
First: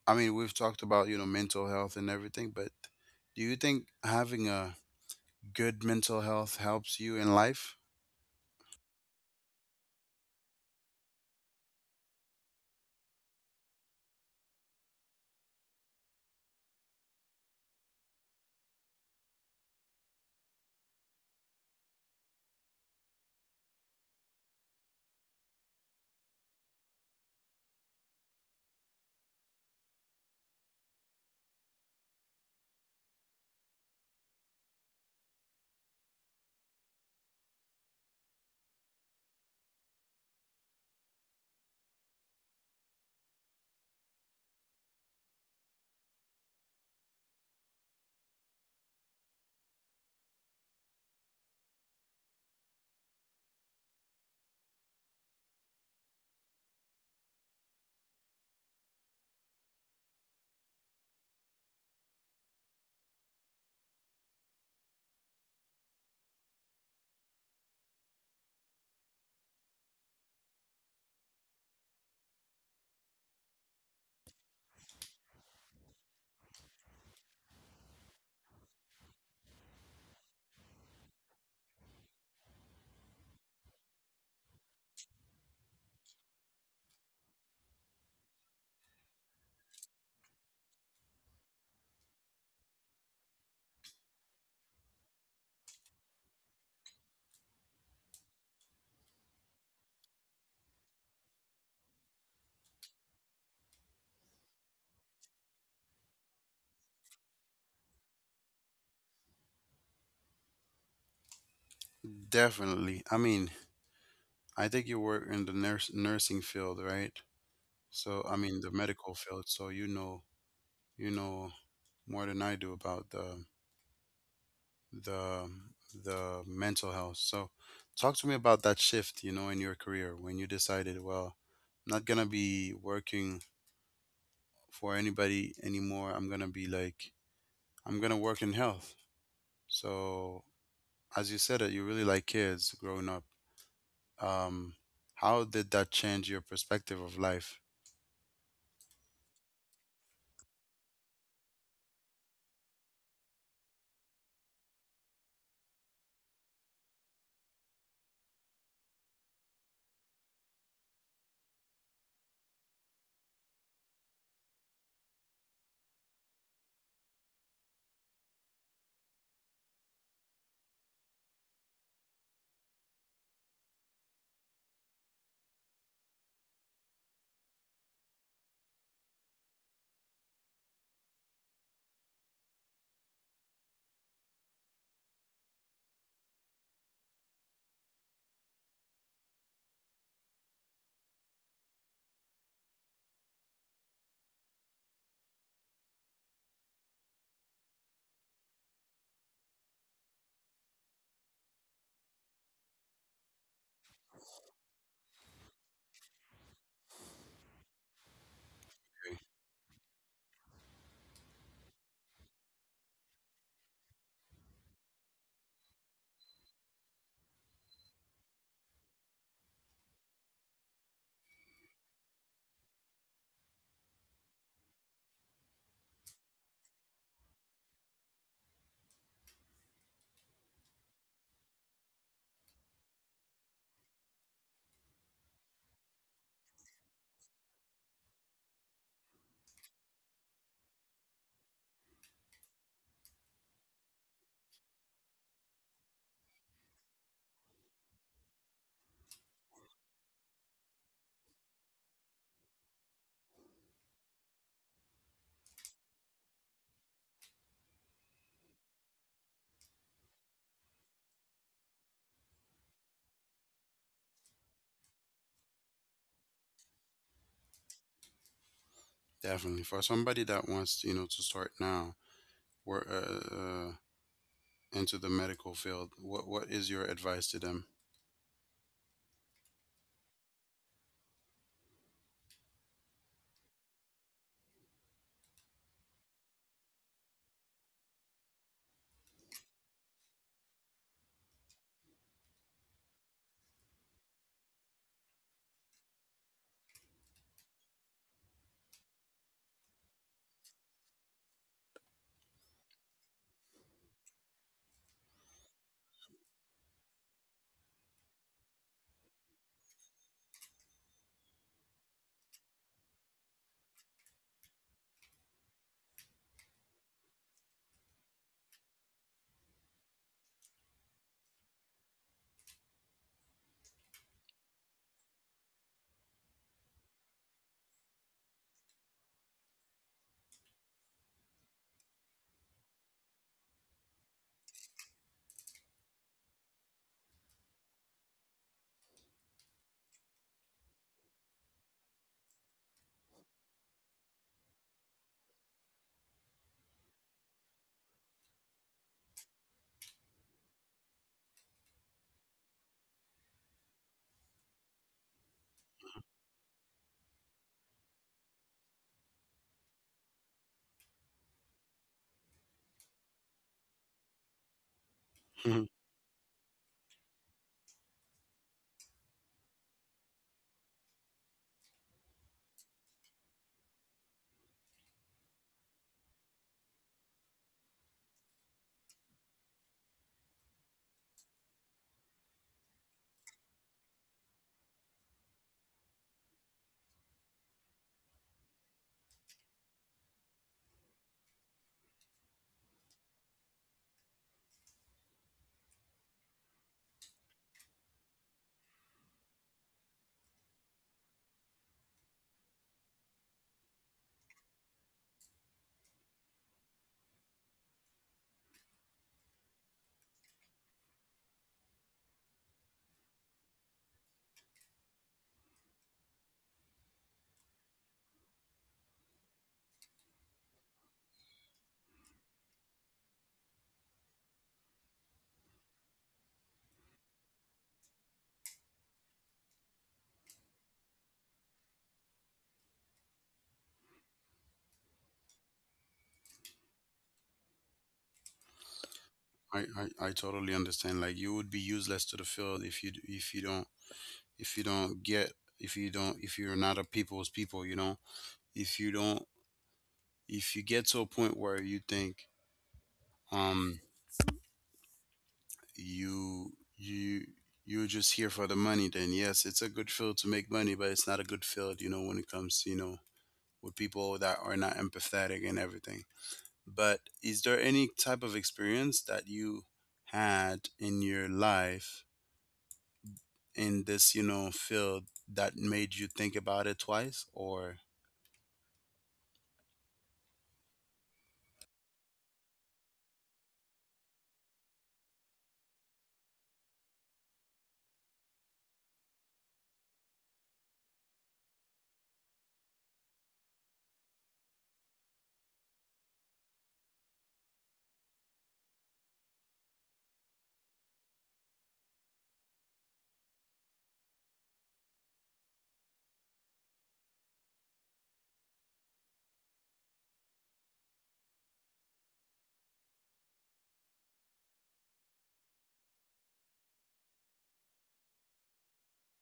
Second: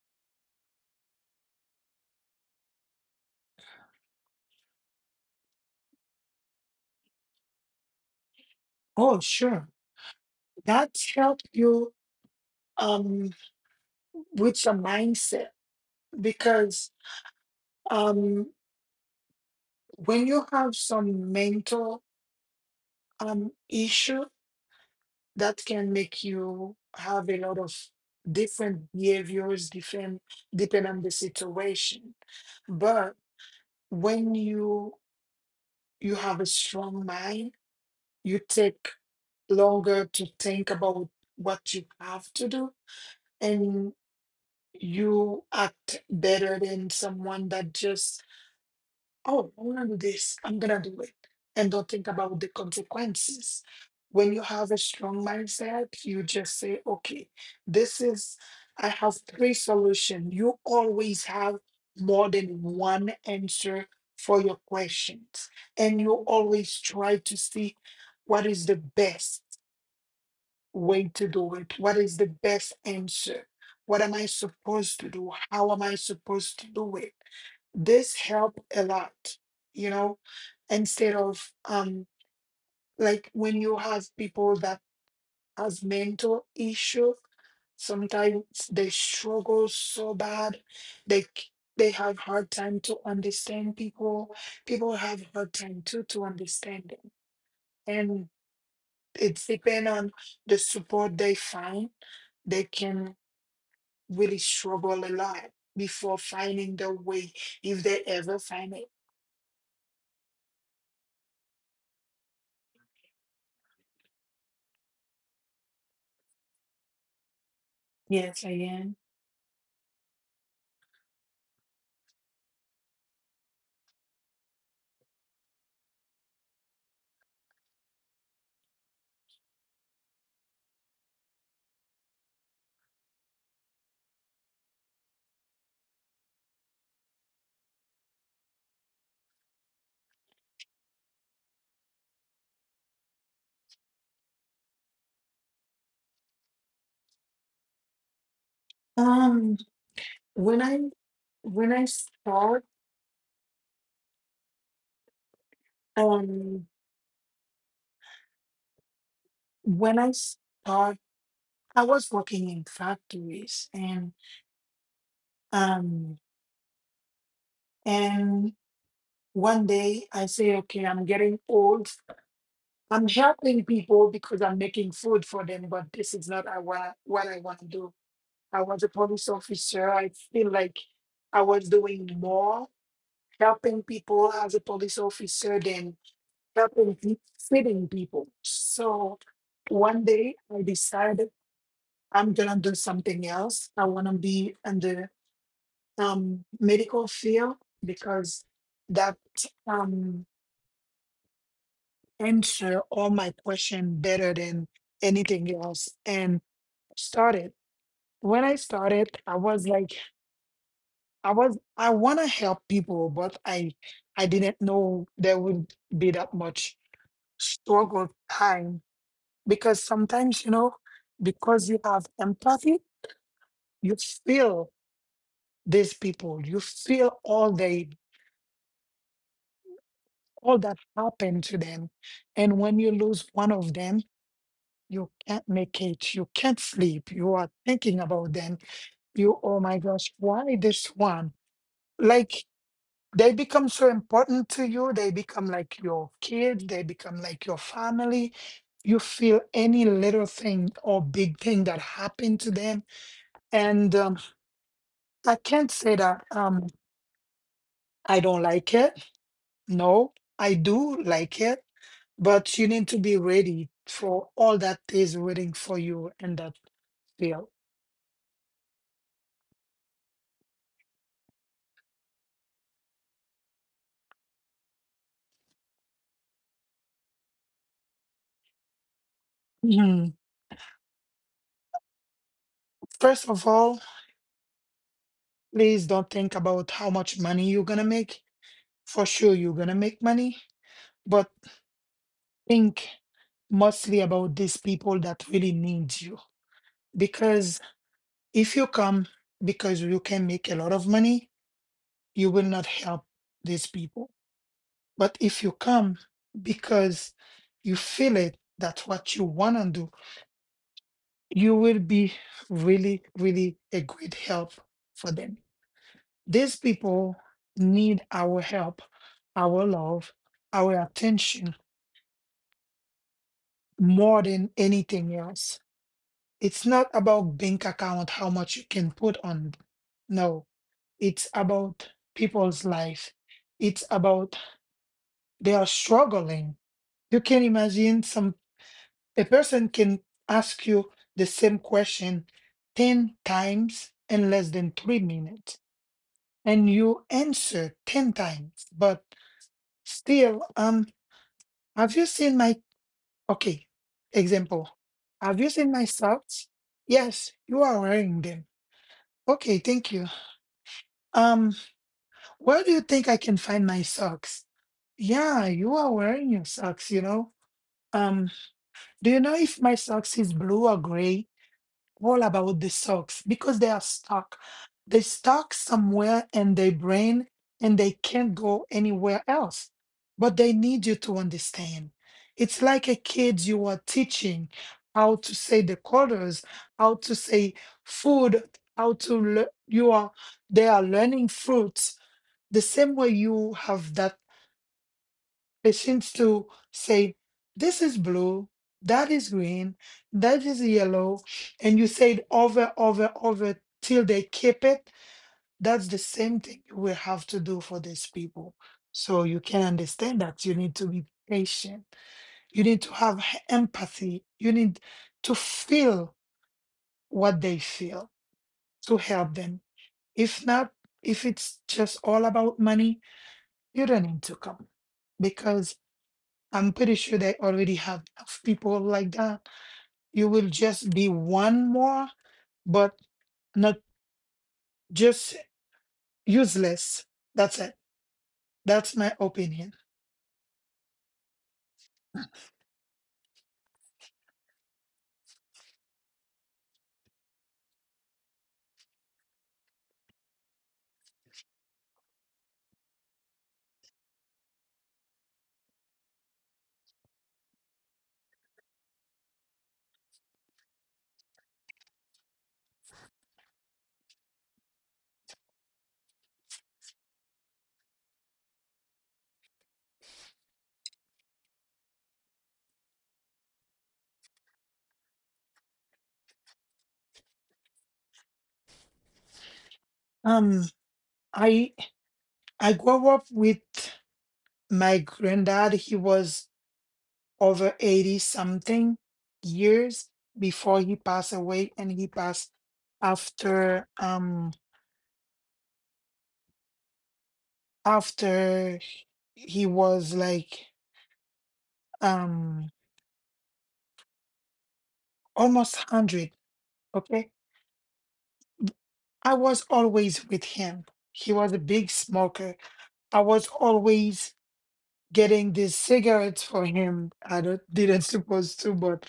I mean, we've talked about you know mental health and everything, but do you think having a good mental health helps you in life? Oh, sure. That's helped you, um, with your mindset because, um, when you have some mental um issue, that can make you have a lot of different behaviors, different depend on the situation. But when you you have a strong mind, you take longer to think about what you have to do, and you act better than someone that just, oh, I'm gonna do this, I'm gonna do it, and don't think about the consequences. When you have a strong mindset, you just say, okay, this is, I have three solutions. You always have more than one answer for your questions, and you always try to see what is the best way to do it? What is the best answer? What am I supposed to do? How am I supposed to do it? This help a lot, you know, instead of um like when you have people that has mental issue, sometimes they struggle so bad, they c- they have hard time to understand people. People have hard time too to understand them. It's depend on the support they find. They can really struggle a lot before finding the way if they ever find it. Definitely. I mean, I think you work in the nurse, nursing field, right? So I Yes, I mean the am. medical field. So you know you know more than I do about the the the mental health. So talk to me about that shift, you know, in your career when you decided, well, I'm not gonna be working for anybody anymore. I'm gonna be like, I'm gonna work in health. So as you said, that you really like kids growing up. Um how did that change your perspective of life? Um, when I when I start, um, when I start, I was working in factories, and um, and one day I say, okay, I'm getting old. I'm helping people because I'm making food for them, but this is not I- what I- what I want to do. I was a police officer. I feel like I was doing more helping people as a police officer than helping pe- feeding people. So one day I decided I'm gonna do something else. I wanna be in the um, medical field because that, um, answer all my question better than anything else. And started when I started, I was like, I was I want to help people, but I I didn't know there would be that much struggle time, because sometimes you know, because you have empathy, you feel these people, you feel all they, all that happened to them, and when you lose one of them, you can't make it, you can't sleep, you are thinking about them. You, oh my gosh, why this one? Like they become so important to you, they become like your kids, they become like your family. You feel any little thing or big thing that happened to them. And um, I can't say that, um, I don't like it. No, I do like it. But you need to be ready for all that is waiting for you in that field. Definitely. For somebody that wants, you know, to start now, where uh, uh, into the medical field, what what is your advice to them? Mhm. First of all, please don't think about how much money you're gonna make. For sure, you're gonna make money, but think mostly about these people that really need you. Because if you come because you can make a lot of money, you will not help these people. But if you come because you feel it, that's what you want to do, you will be really, really a great help for them. These people need our help, our love, our attention more than anything else. It's not about bank account how much you can put on. No, it's about people's life. It's about they are struggling. You can imagine some a person can ask you the same question ten times in less than three minutes, and you answer ten times but still um have you seen my, okay, example, have you seen my socks? Yes, you are wearing them. Okay, thank you. Um, where do you think I can find my socks? Yeah, Mhm. you are wearing your socks, you know. Um, do you know if my socks is blue or gray? All about the socks because they are stuck. They stuck somewhere in their brain and they can't go anywhere else. But they need you to understand. It's like a kid you are teaching how to say the quarters, how to say food, how to learn. You are they are learning fruits the same way you have that patience to say, this is blue, that is green, that is yellow, and you say it over, over, over till they keep it. That's the same thing you will have to do for these people. So you can understand that you need to be patient. You need to have h- empathy. You need to feel what they feel to help them. If not, if it's just all about money, you don't need to come because. I'm pretty sure they already have enough people like that. You will just be one more, but not just useless. That's it. That's my I, opinion. I, I totally understand. Like you would be useless to the field if you d- if you don't if you don't get, if you don't if you're not a people's people. You know if you don't if you get to a point where you think um you you you're just here for the money. Then yes, it's a good field to make money, but it's not a good field. You know when it comes to you know with people that are not empathetic and everything. But is there any type of experience that you had in your life in this, you know, field that made you think about it twice? Or, Um, I I grew up with my granddad. He was over eighty something years before he passed away, and he passed after um after he was like um almost one hundred, okay? I was always with him. He was a big smoker. I was always getting these cigarettes for him. I don't, didn't suppose to, but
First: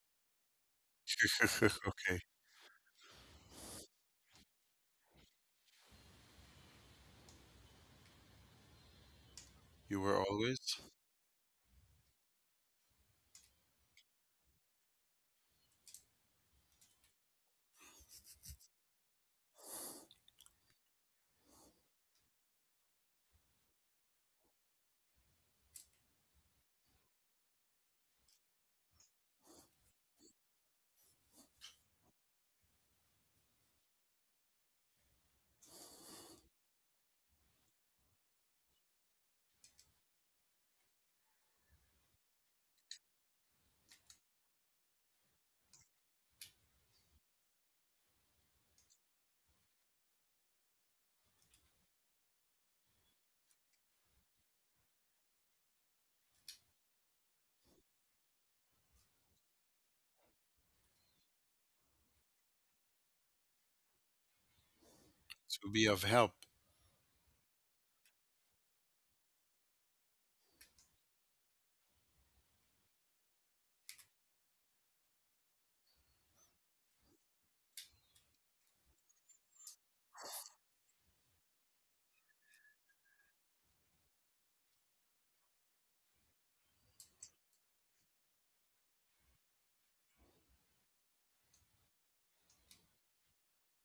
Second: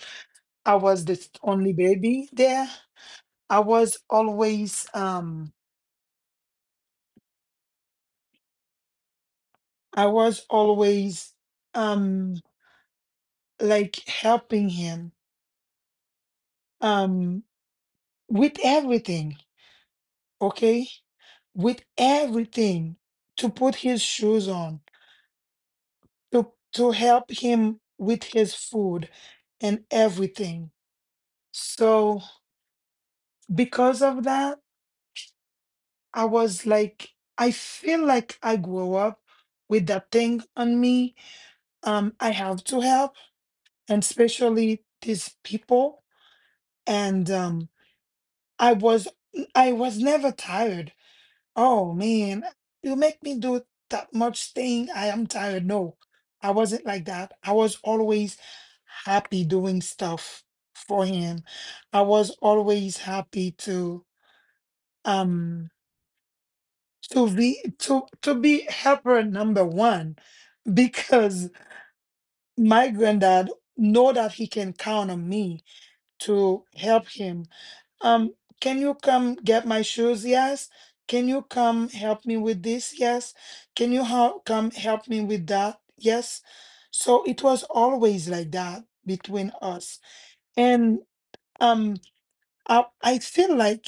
I was the only okay, baby there. I was always, um, you I were was always always, um, like helping him, um, with everything. Okay, with everything, to put his shoes on, to to help him with his food and everything. So because of that, I was like, I feel like I grew up with that thing on me. Um, I have to help, and especially these people. And um, I was I was never tired. Oh man, you make me do that much thing. I am tired. No, I wasn't like that. I was always happy doing stuff for him. I was always happy to um to be of help. to be to to be helper number one because my granddad know that he can count on me to help him. Um, can you come get my shoes? Yes. Can you come help me with this? Yes. Can you help come help me with that? Yes. So it was always like that between us. And um I, I feel like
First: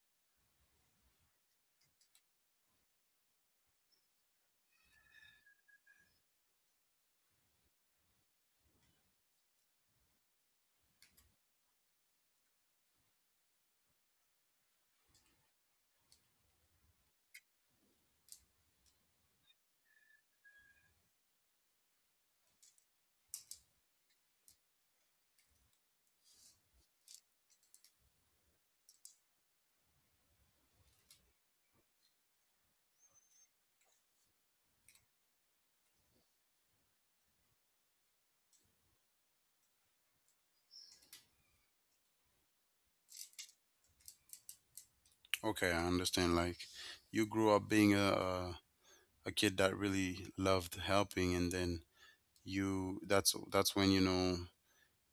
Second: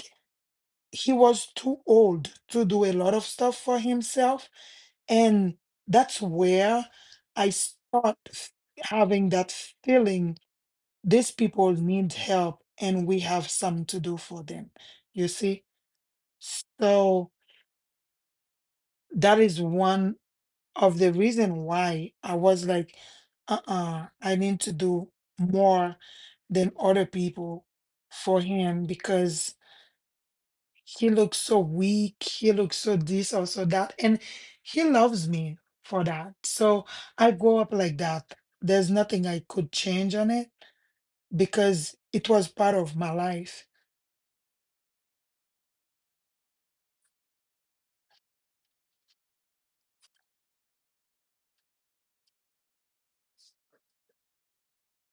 he was too old to do a lot of stuff for himself. And that's where I start f- having that feeling these people need help and we have some to do for them. You see? So that is one of the reason why I was like, uh-uh, I need to do more than other people for him because he looks so weak, he looks so this or so that, and he loves me for that. So I grow up like that. There's nothing I could change on it because it was part of my life. Okay, I understand. Like you grew up being a, a, a kid that really loved helping, and then you that's that's when you know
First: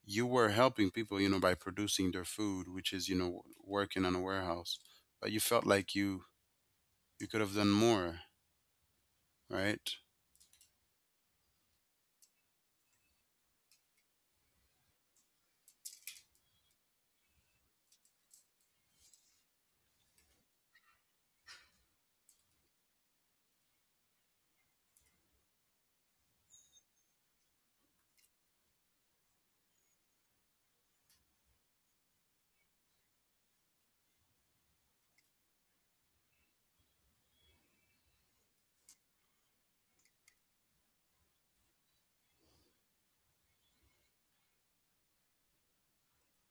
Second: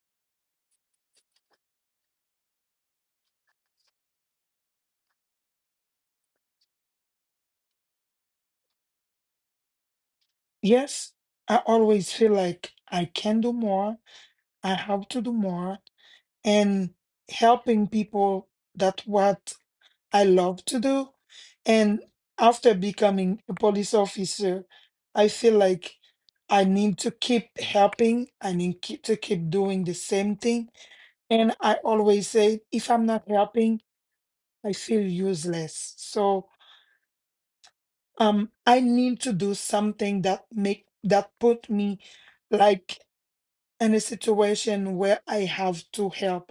you were helping people, you know, by producing their food, which is you know working in a warehouse. But you felt like you you could have done more. Right? Yes, I always feel like I can do more, I have to do more, and helping people, that's what I love to do. And after becoming a police officer, I feel like I need to keep helping. I need keep, to keep doing the same thing. And I always say if I'm not helping, I feel useless. So um I need to do something that make that put me like in a situation where I have to help.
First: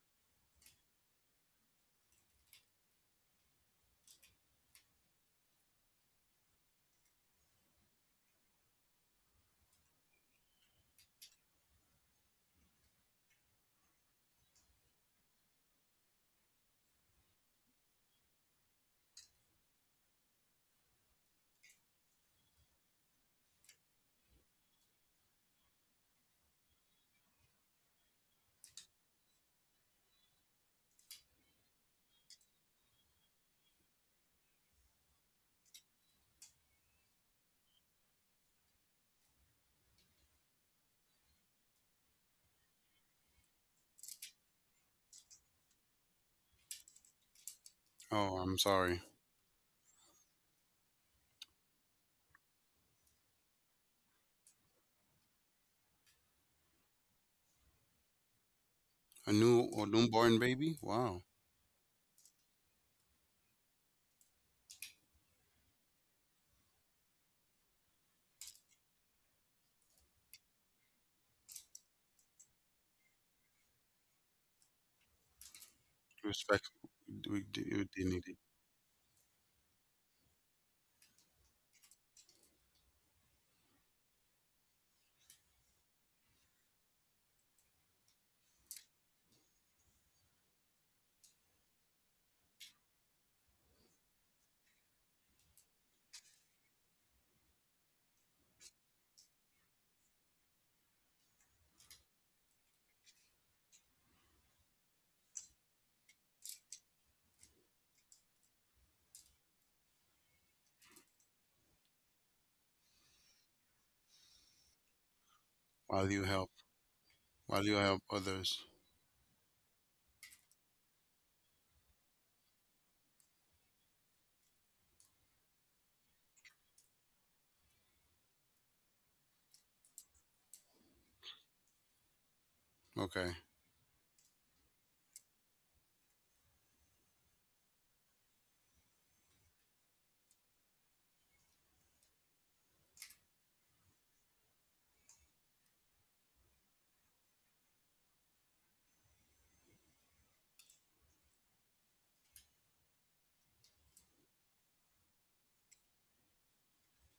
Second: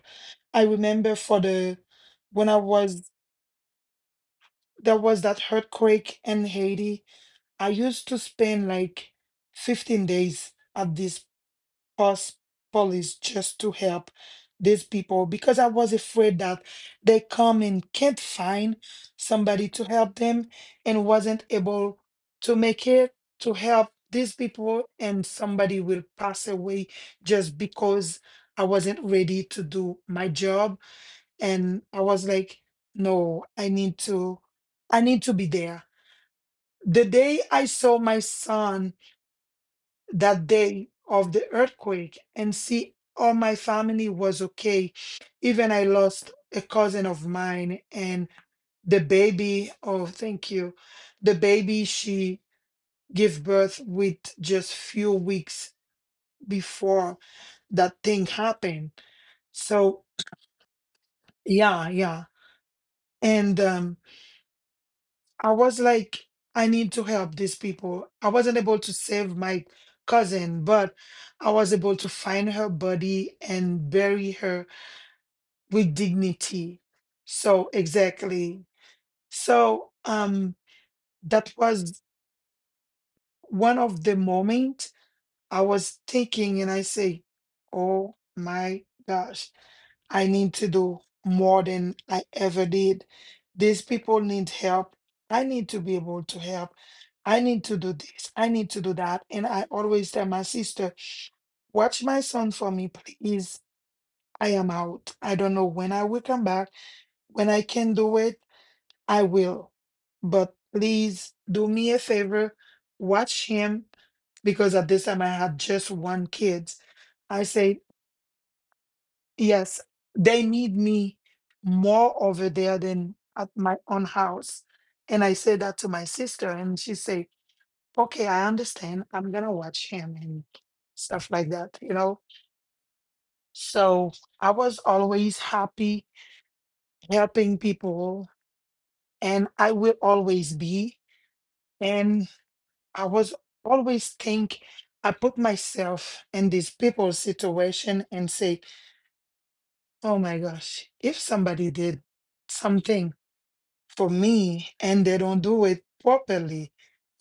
I remember for the when I was there was that earthquake in Haiti. I used to spend like fifteen days at this police just to help these people because I was afraid that they come and can't find somebody to help them and wasn't able to make it to help these people and somebody will pass away just because I wasn't ready to do my job. And I was like, no, I need to I need to be there the day I saw my son, that day of the earthquake, and see all my family was okay. Even I lost a cousin of mine and Oh, I'm the sorry. baby, oh, thank you. The baby she gave birth with just few weeks before that thing happened. A new or So, newborn baby? Wow. yeah, yeah. And um, I was like, I need to help these people. I wasn't able to save my cousin, but I was able to find her body and bury her with Respect. dignity. We, d- So We dignity. exactly. So um that was one of the moment I was thinking and I say, oh my gosh, I need to do more than I ever did. These people need help. I need to be able to help. I need to do this. I need to do that. And I always tell my sister, watch my son for me, please. I am out. I don't know when I will come back, when I can do it I will. But please do me a favor, watch him because at this time I had just While you one help, kid. I while you say, help others. yes, they need me more over there than at my own house. And I say that to my sister, and she say, okay, I understand. I'm gonna watch him and stuff like that, you know? Okay. So I was always happy helping people, and I will always be. And I was always think I put myself in these people's situation and say, oh my gosh, if somebody did something for me and they don't do it properly,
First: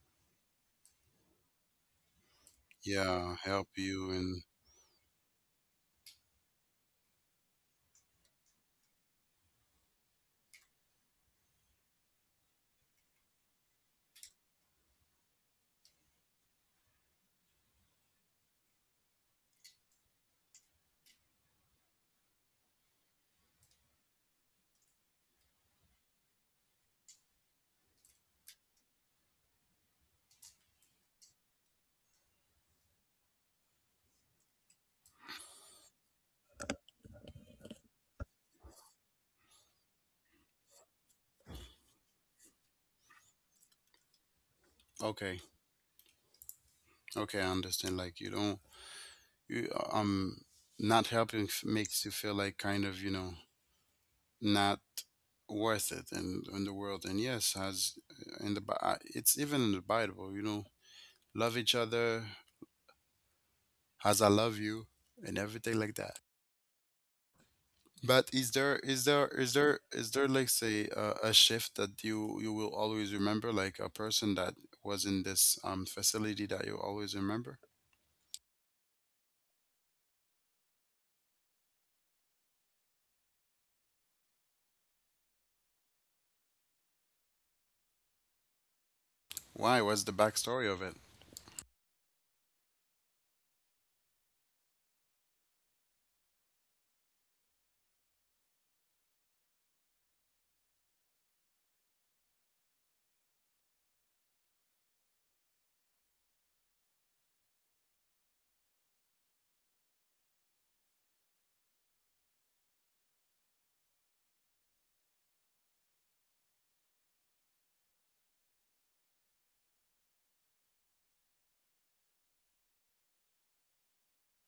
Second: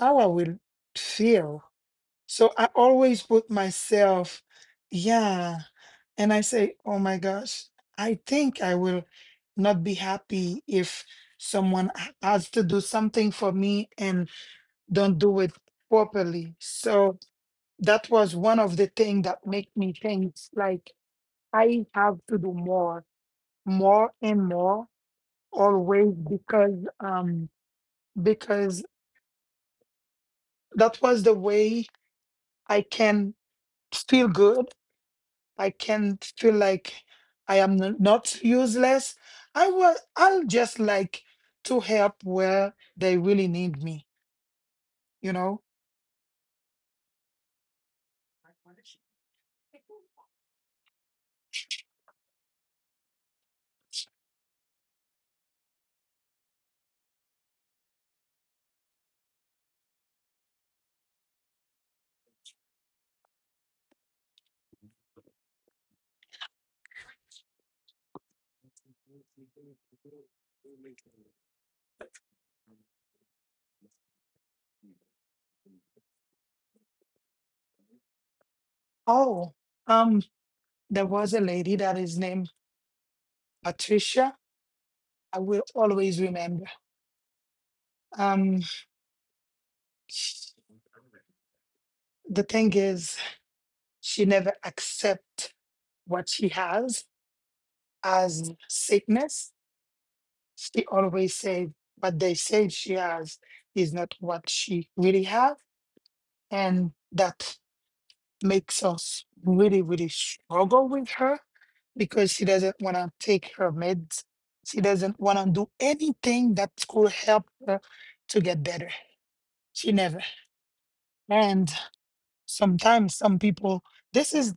how I will feel. So I always Yeah, put help you myself, and yeah. And I say, oh my gosh, I think I will not be happy if someone has to do something for me and don't do it properly. So that was one of the things that make me think like I have to do more, more and more always because um because that was the way I can feel good. I can feel like I am n- not useless. I will I'll just like to help where they really need me, you okay, know? okay, I understand. Like you don't, you, um, not helping, f- makes you feel like, kind of, you know not worth it in in the world. And yes, has, in the Bi- I- it's even in the Bible. You know, love each other as I love you, and everything like that. But is there is there is there is there like, say, uh, a shift that you you will always remember, like a person that was in this um facility that you always remember? Oh, um, there was a lady that is named Patricia. I will always remember. Um, Why? What's the sh- backstory of it? the thing is, she never accept what she has as sickness. She always say what they say she has is not what she really have, and that makes us really, really struggle with her because she doesn't want to take her meds. She doesn't want to do anything that could help her to get better. She never. And sometimes some people, this is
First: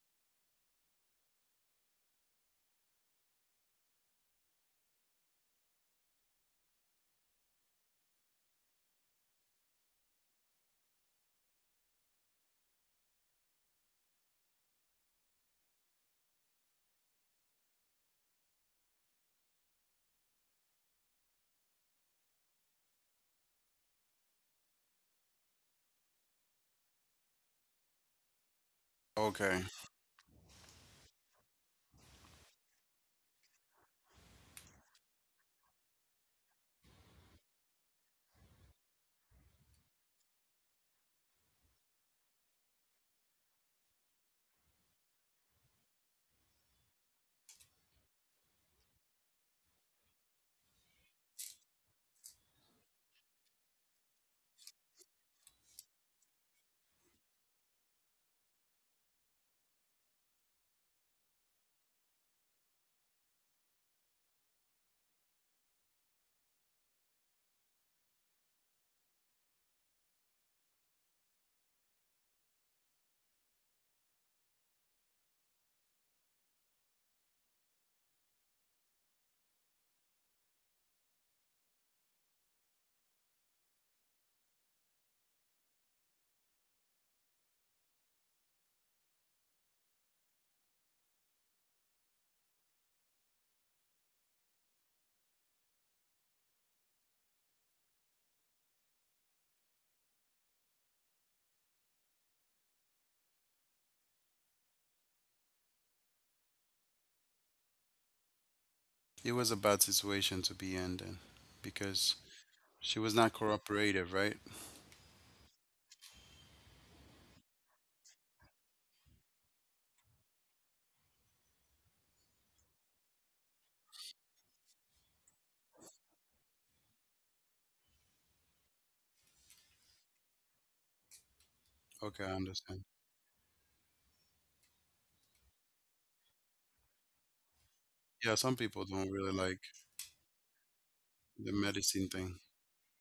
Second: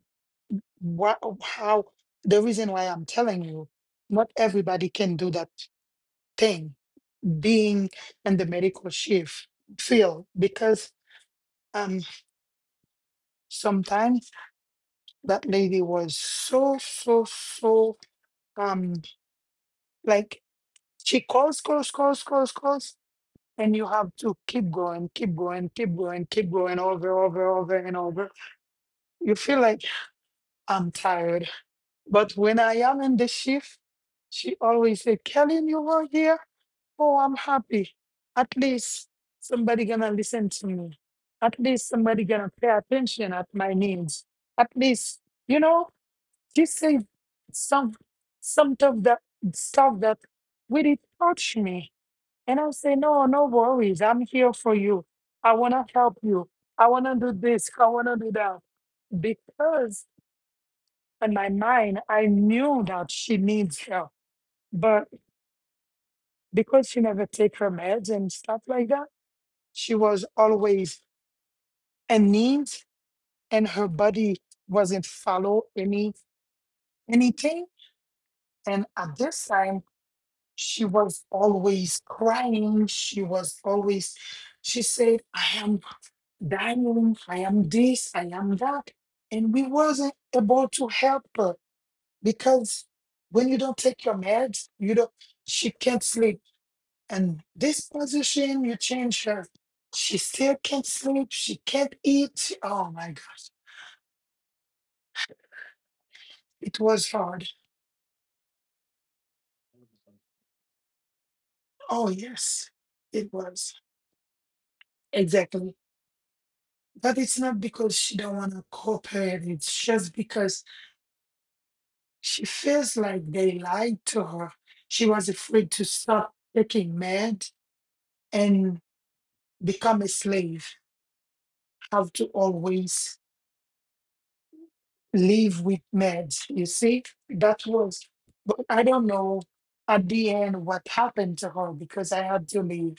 what how the reason why I'm telling you, not everybody can do that thing, being in the medical shift field, because um sometimes that lady was so so so um like she calls, calls, calls, calls, calls, and you have to keep going, keep going, keep going, keep going over, over, over and over. You feel Okay, like I'm tired. But when I am in the shift, she always said, Kelly, you were here. Oh, I'm happy. At least somebody gonna listen to me. At least somebody gonna pay attention at my needs. At least, you know, she said some some of that stuff that really touched me. And I'll say, no, no worries. I'm here for you. I wanna help you. I wanna do this. I wanna do that. Because in my mind, I knew that she needs help. But because she never take her meds and stuff like that, she was always anemic and her body wasn't follow any anything. And at this time, she was always crying. She was always, she said, I am dying, I am this, I am that. And we wasn't able to help her because when you don't take your meds, you don't she can't sleep and this position you change her she still can't sleep she can't eat she- oh my gosh, it was hard. it was a bad situation to be in then, Oh because yes, she was it not was cooperative, right? exactly. But it's not because she don't want to cooperate, it's just because she feels like they lied to her. She was afraid to stop taking meds and become a slave, have Okay, to I understand. always live with meds. You see, that was, Yeah, some but I people don't don't really know like at the end what happened to the her medicine because I thing. had to leave.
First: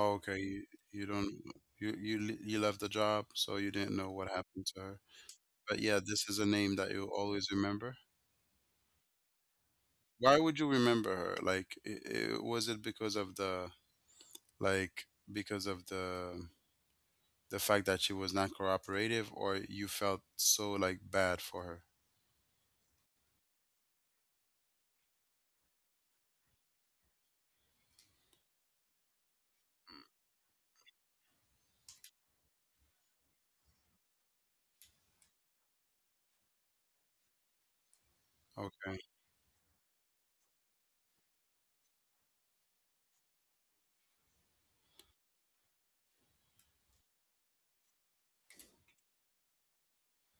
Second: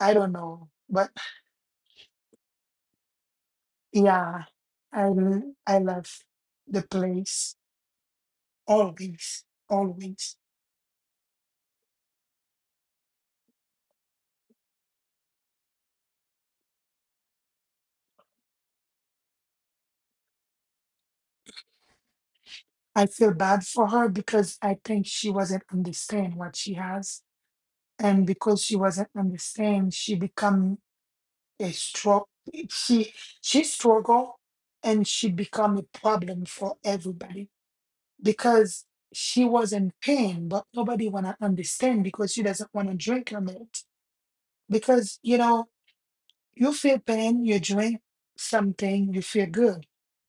I don't okay, you, know, you but don't, you you le- you left the job, so you didn't know what yeah, happened to her. I l- I But yeah, left this is a name the that you always place remember. always, always. Why would you remember her? Like, i i was, it, because of the, like because of the the fact that she was not cooperative, or you felt so like bad for her? I feel bad for her because I think she wasn't understand what she has, and because she wasn't understand, she become a stroke. She she struggle, and she become a problem for everybody because Okay, she was in pain, but nobody wanna understand because she doesn't wanna drink on it. Because you know, you feel pain, you drink something, you feel good.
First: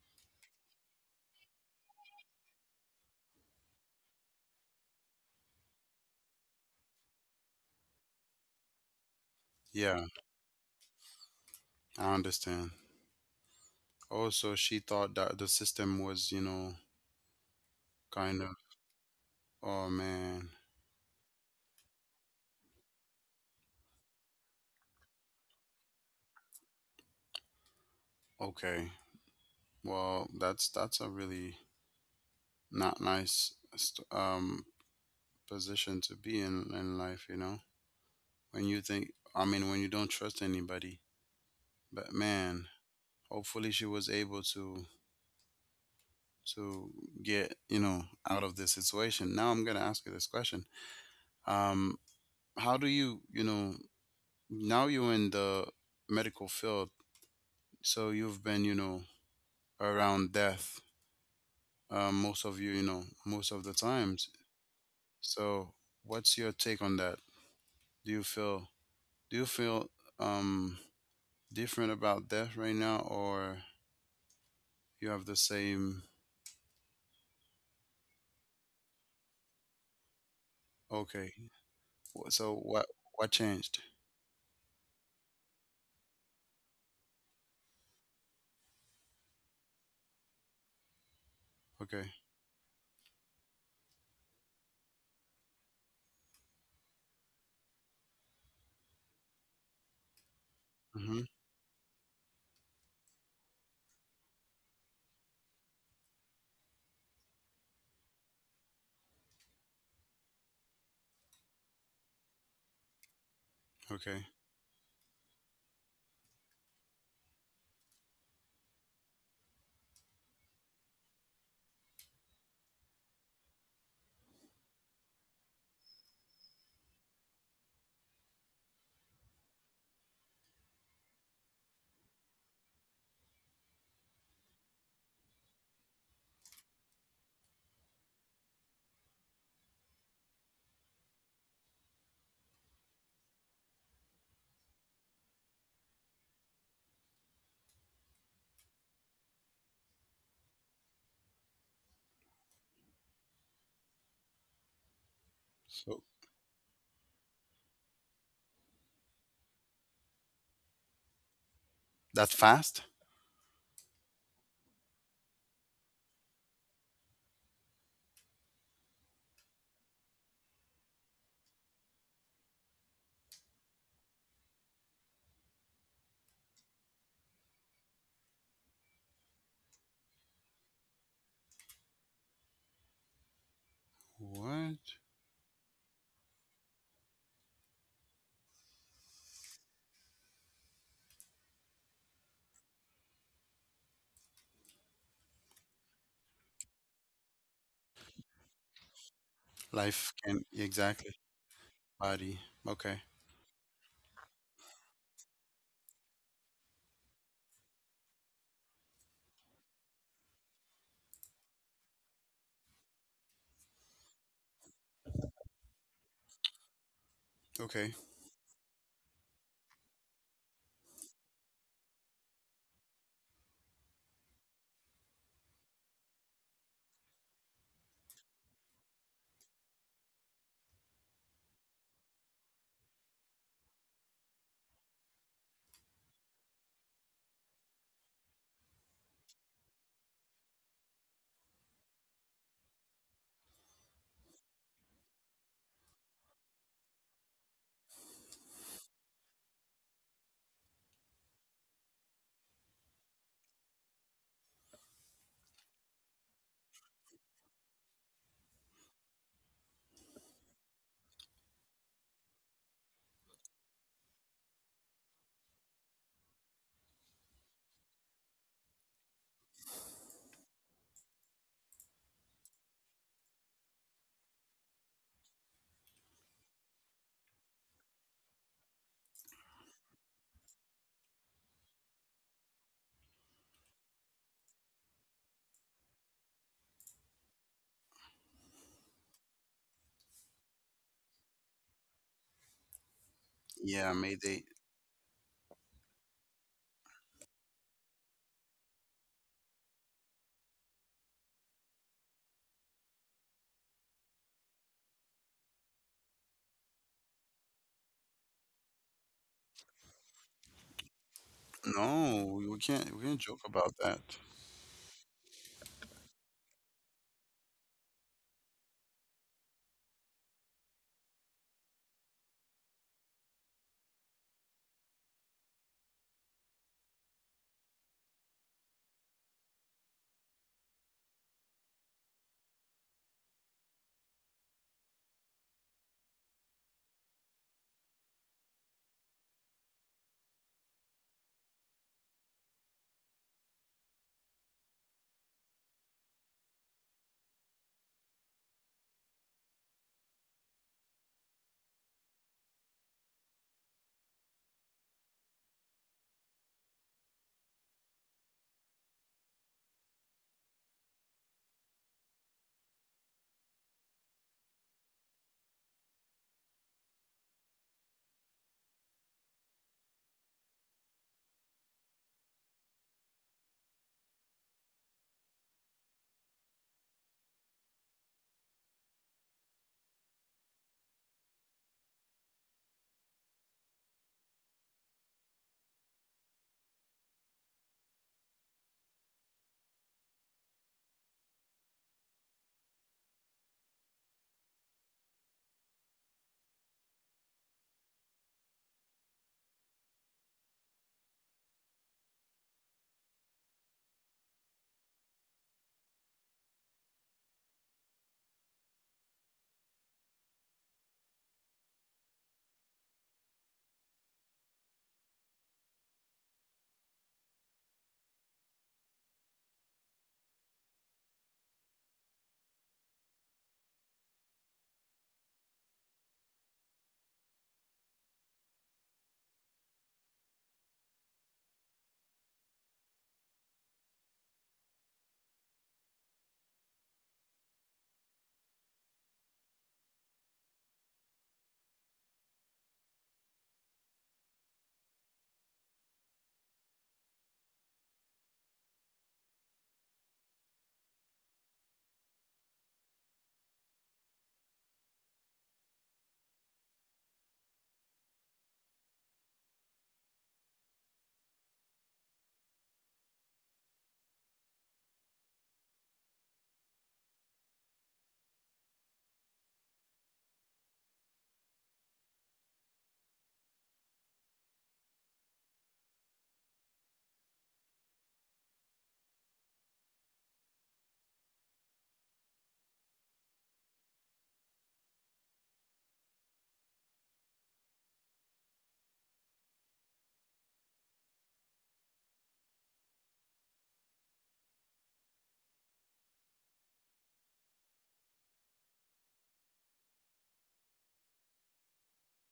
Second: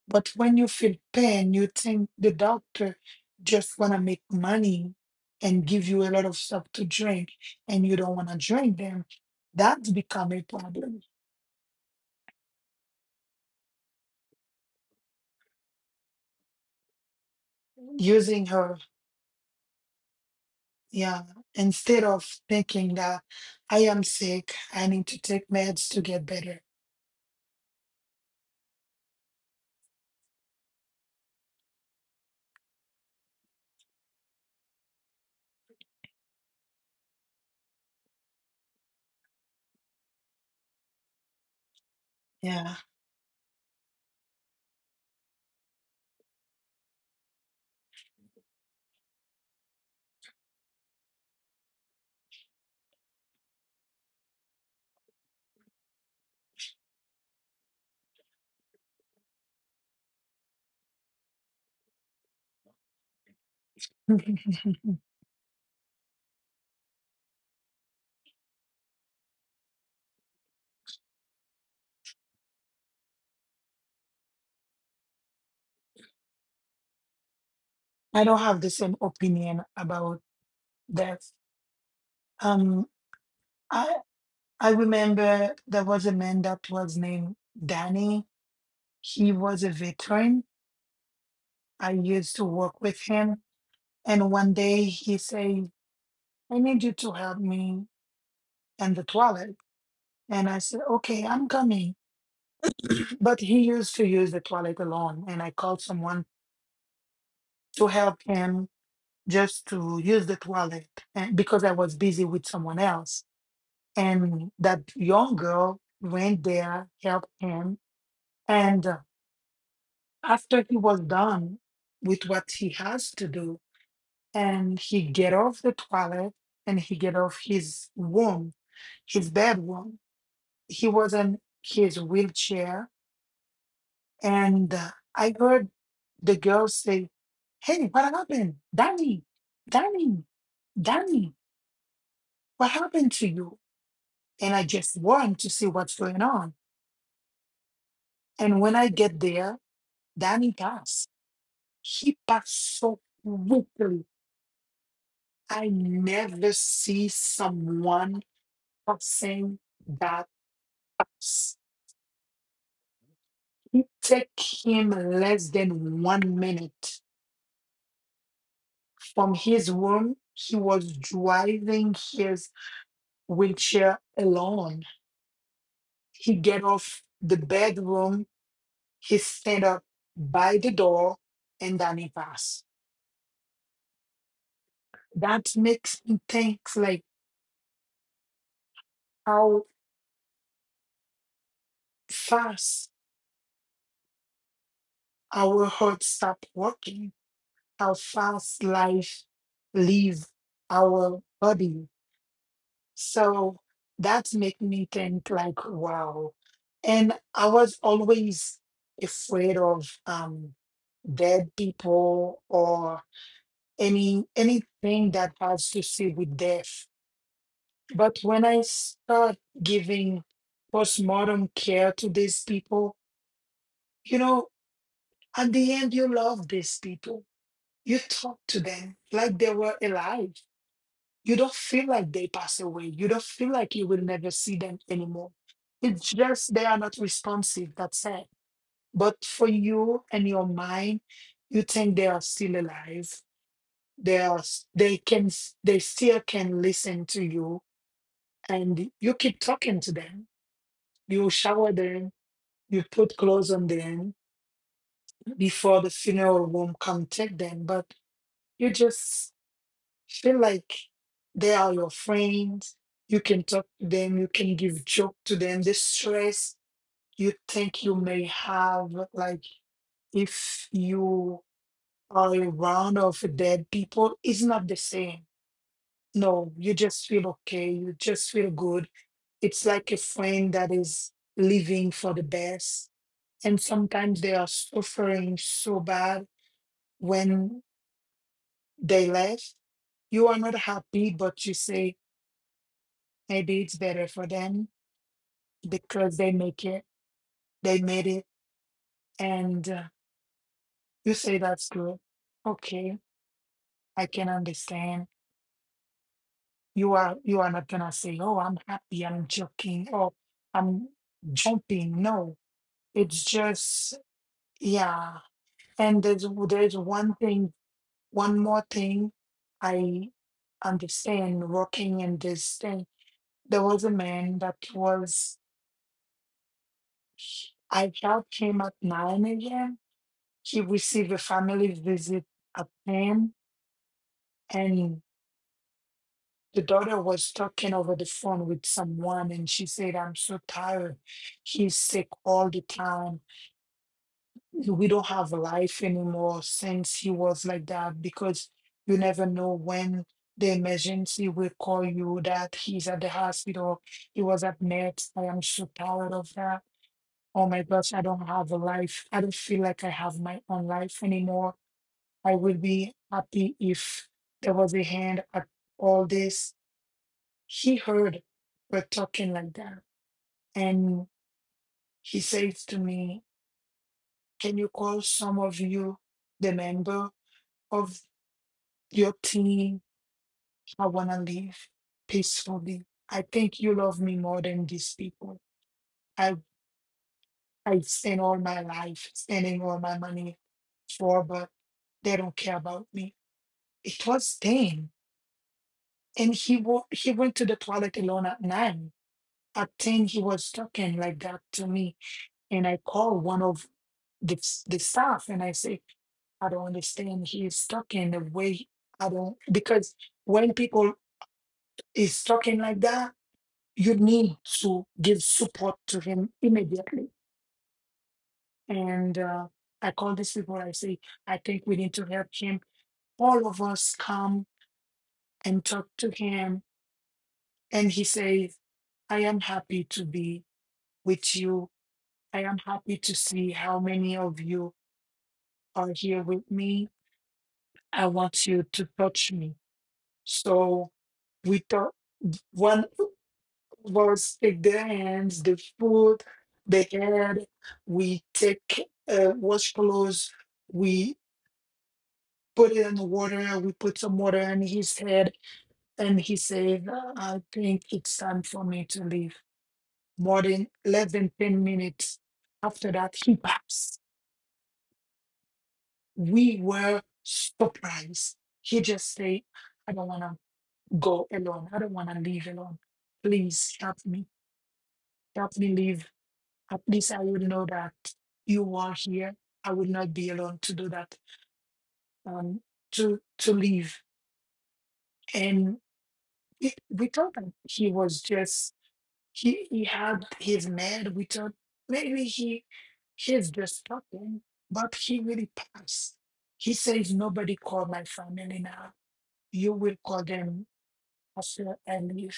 But when you feel pain, you think the doctor just wanna make money and give you a lot of stuff to drink and you don't wanna drink them. That's yeah, become a problem. I understand. Also, she thought that the system was, you know, kind Using of. her, Oh man. yeah, instead of thinking that I am sick, I need to take meds to get better. Okay. Well, that's that's a really not nice, st- um position to be in in life, you know. When you think, I mean, when you don't trust anybody. But man, Yeah. hopefully she was able to to get you know out of this situation. Now I'm going to ask you this question. Um how do you you know Now you're in the medical field, so you've been, you know around death, uh, most of you you know most of the times. So what's your take on that? Do you feel, do you feel um different about death right now, or you have the same? I don't have the same opinion about that. Okay, wh- so Um, what what changed? I I remember there was a man that was named Danny. He was a veteran. I Okay. used to work with him, and one day he said, "I need you to help me in the toilet." And I said, Hmm. "Okay, I'm coming." But he used to use the toilet alone, and I called someone to help him just to use the toilet, and because I was busy with someone else Okay. and that young girl went there, helped him. And uh, After he was done with what he has to do, and he get off the toilet and he get off his room, his bedroom, he was in his wheelchair. And uh, I heard the girl say, "Hey, what happened? Danny, Danny, Danny, what happened to you?" And I just run to see what's going on. And when I get there, Danny Gas, he passed so quickly. I So never see someone passing that fast. that fast? It took him less than one minute. From his room, he was driving his wheelchair alone. He get off the bedroom, he stand up by the door, and Danny pass. What? That makes me think like how fast our hearts stop working, how fast life Life leave can, exactly, our body. body. Okay. So that make me think like, wow. And I was always afraid of um, dead people or any anything that has to do with death. Okay. But when I start giving postmortem care to these people, you know, at the end you love these people. You talk to them like they were alive. You don't feel like they pass away. You don't feel like you will never see them anymore. It's just they are not responsive, that's it. But for you and your mind, you think they are still alive. They are s- they can s- they still can listen to you and you keep talking to them. You shower them, you put clothes on them before the funeral home come take them, but you just feel like they are your friends. You can talk to them. You can give joke to them. The stress you think you may have, like if you are around of dead people, is not the same. No, you just feel okay. You just feel good. It's like a friend that is living for the best. And sometimes they are suffering so bad when they left. You are not happy, but you say, maybe it's Yeah, better for Mayday. them because they make it they made it and uh, you say that's good. Okay, I can understand. You are you are not gonna say, "Oh, I'm happy, I'm joking. Oh, I'm jumping." No, No, we can't we can't it's joke about just, that. yeah. And there's there's one thing one more thing I understand working in this thing. There was a man that was, I helped him at nine a.m. He received a family visit at home, and the daughter was talking over the phone with someone, and she said, "I'm so tired. He's sick all the time. We don't have a life anymore since he was like that because you never know when the emergency will call you that he's at the hospital. He was at Mets. I am so tired of that. Oh my gosh, I don't have a life. I don't feel like I have my own life anymore. I will be happy if there was a hand at all this." He heard we're talking like that. And he says to me, "Can you call some of you, the member of your team? I want to leave peacefully. I think you love me more than these people. I, I spent all my life spending all my money for, but they don't care about me." It was then. And he, wa- he went to the toilet alone at nine. I think he was talking like that to me. And I called one of the, the staff and I say, "I don't understand. He is talking the way I don't because when people is talking like that, you need to give support to him immediately." And uh, I call these people. I say, "I think we need to help him. All of us come and talk to him," and he says, "I am happy to be with you. I am happy to see how many of you are here with me. I want you to touch me." So we thought one was take the hands, the foot, the head. We take uh, wash clothes. We put it in the water. We put some water in his head, and he said, "I think it's time for me to leave." More than less than ten minutes after that, he passed. We were surprised. He just said, "I don't want to go alone. I don't want to leave alone. Please help me. Help me leave. At least I would know that you are here. I would not be alone to do that, um, to to leave." And we, we thought that he was just, he he had his mad. We thought maybe he he's just talking, but he really passed. He says, "Nobody call my family now. You will call them after I leave,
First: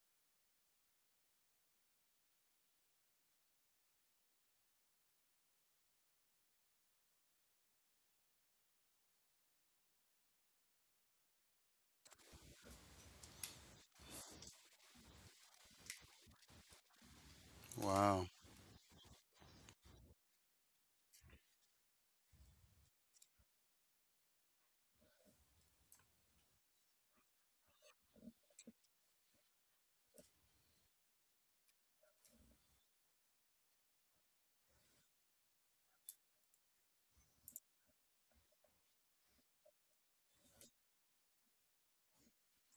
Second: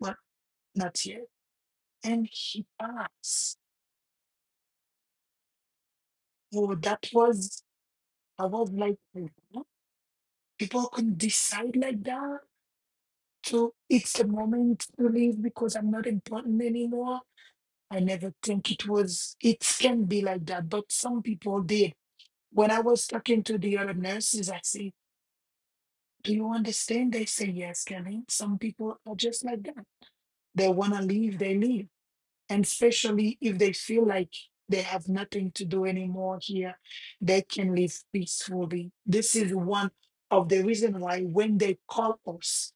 but not yet." And he passed. So that was, I was like, "What? People could decide like that. So it's the moment to leave because I'm not important anymore." I Wow. never think it was, it can be like that, but some people did. When I was talking to the other nurses, I say, "Do you understand?" They say, "Yes, Kelly. Some people are just like that. They want to leave, they leave." And especially if they feel like they have nothing to do anymore here, they can live peacefully. This is one of the reason why when they call us,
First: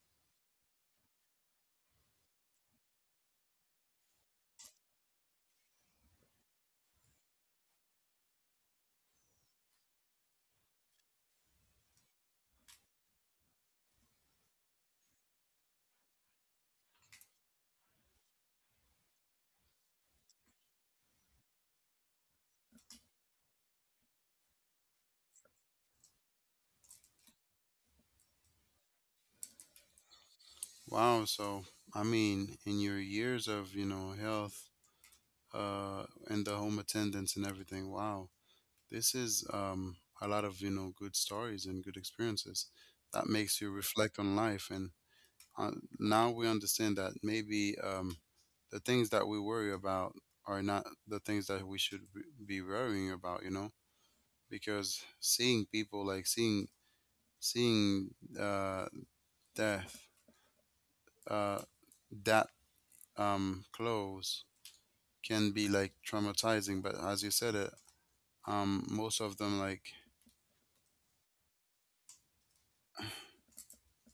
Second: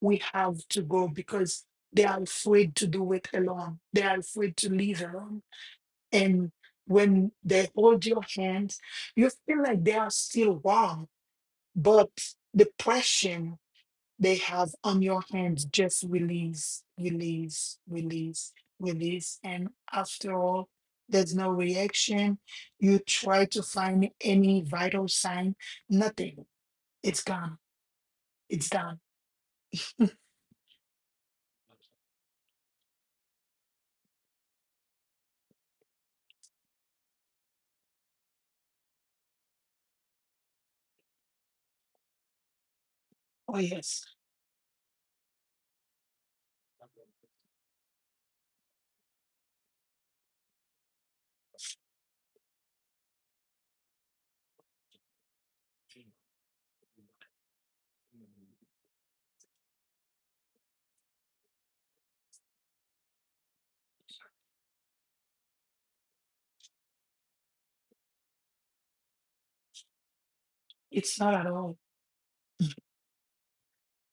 we have to go because they are afraid to do it alone, they are afraid to leave alone. And when they hold your hand, you feel like they are still wrong, but depression they have on your hands just release, release, release, release, and after all, there's no reaction. You try to find any vital sign. Nothing. It's gone. It's done. Wow. So I mean, in your years of, you know, health, uh, and the home attendance and everything, wow. This is um a lot of, you know, good stories and good experiences. That makes Oh you yes. reflect on life, and uh, now we understand that maybe, um, the things that we worry about are not the things that we should b- be worrying about, you know because seeing people, like, seeing seeing, uh, death, uh, that, um, close, can be like traumatizing. But as you said it, um, most of them, like, It's not at all.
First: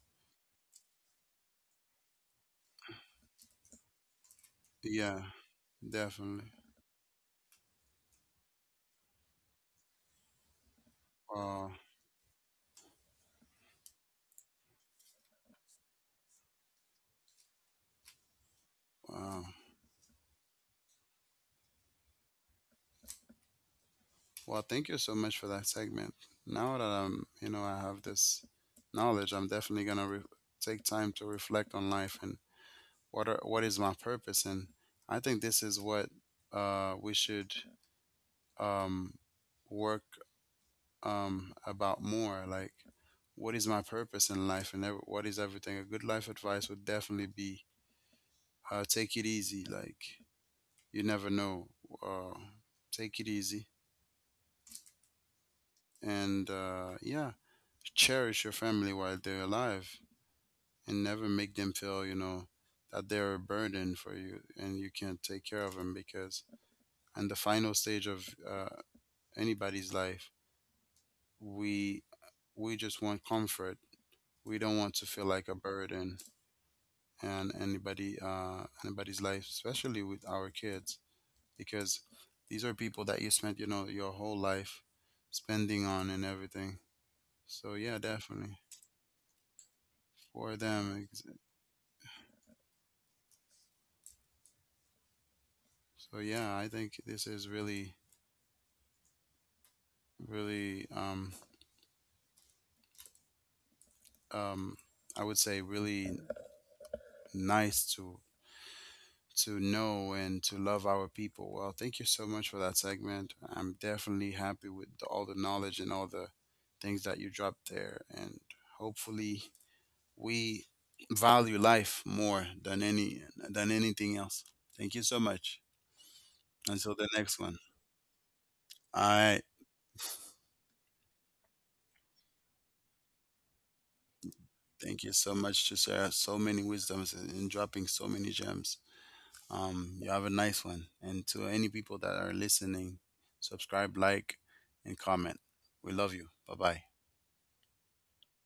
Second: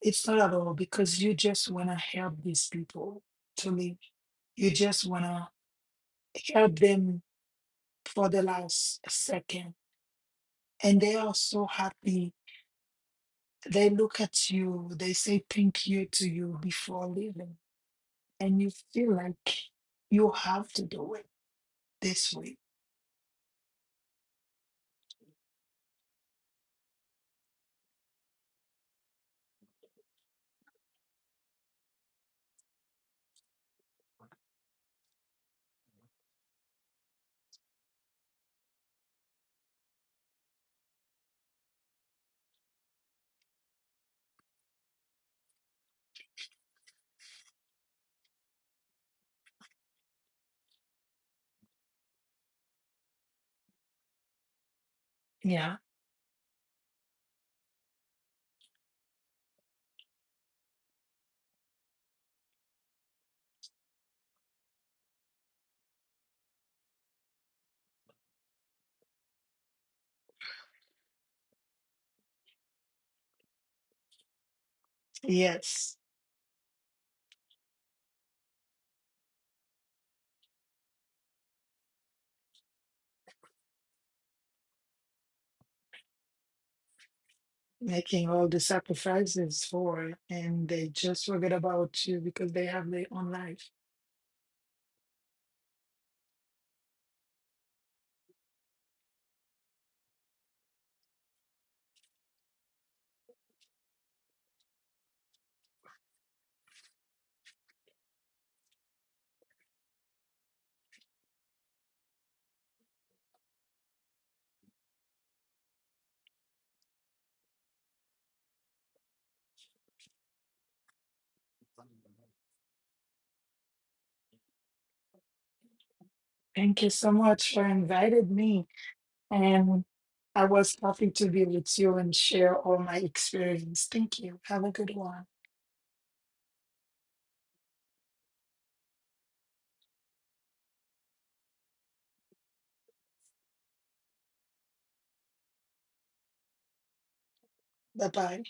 It's not at all because you just want to help these people to live. You just yeah, want to definitely. help them for the last second, and they are so Wow. happy. They look at you, they say thank you to you before leaving, and you feel Wow. like you have to do it this way. Well, thank you so much for that segment. Now that I'm, you know, I have this knowledge, I'm definitely gonna re- take time to reflect on life, and what are, what is my purpose. And I think this is what uh, we should, um, work, um, about more. Like, what is my purpose in life, and ev- what is everything? A good life advice would definitely be uh, take it easy. Like, you never know. Uh, Take it easy, Yeah. and uh, yeah, cherish your family while they're alive, and never make them feel, you know that they're a burden for you, and you can't take care of them, because in the final stage of uh, anybody's life, we we just want comfort. We don't want to feel like a Yes. burden, and anybody, uh, anybody's life, especially with our kids, because these are people that you spent, you know your whole life spending on and everything. So yeah, Making all definitely. the sacrifices for it, For and they them. just forget about you because they have their own life. So yeah, I think this is really, really, um, um, I would say really nice to to know and to love our people. Well, thank you so much for that segment. I'm definitely happy with the, all the knowledge and all the things that you dropped there, and hopefully we value life more than any than anything else. Thank you so much. Thank you Until the so next much one. for inviting me. All right. And I was happy to be with you and share all my experience. Thank you. Have a good Thank you one. so much to share so many wisdoms and and dropping so many gems. Um, you have a nice one. And to any people that are listening, subscribe, like, and comment. We love you. Bye bye. Bye bye.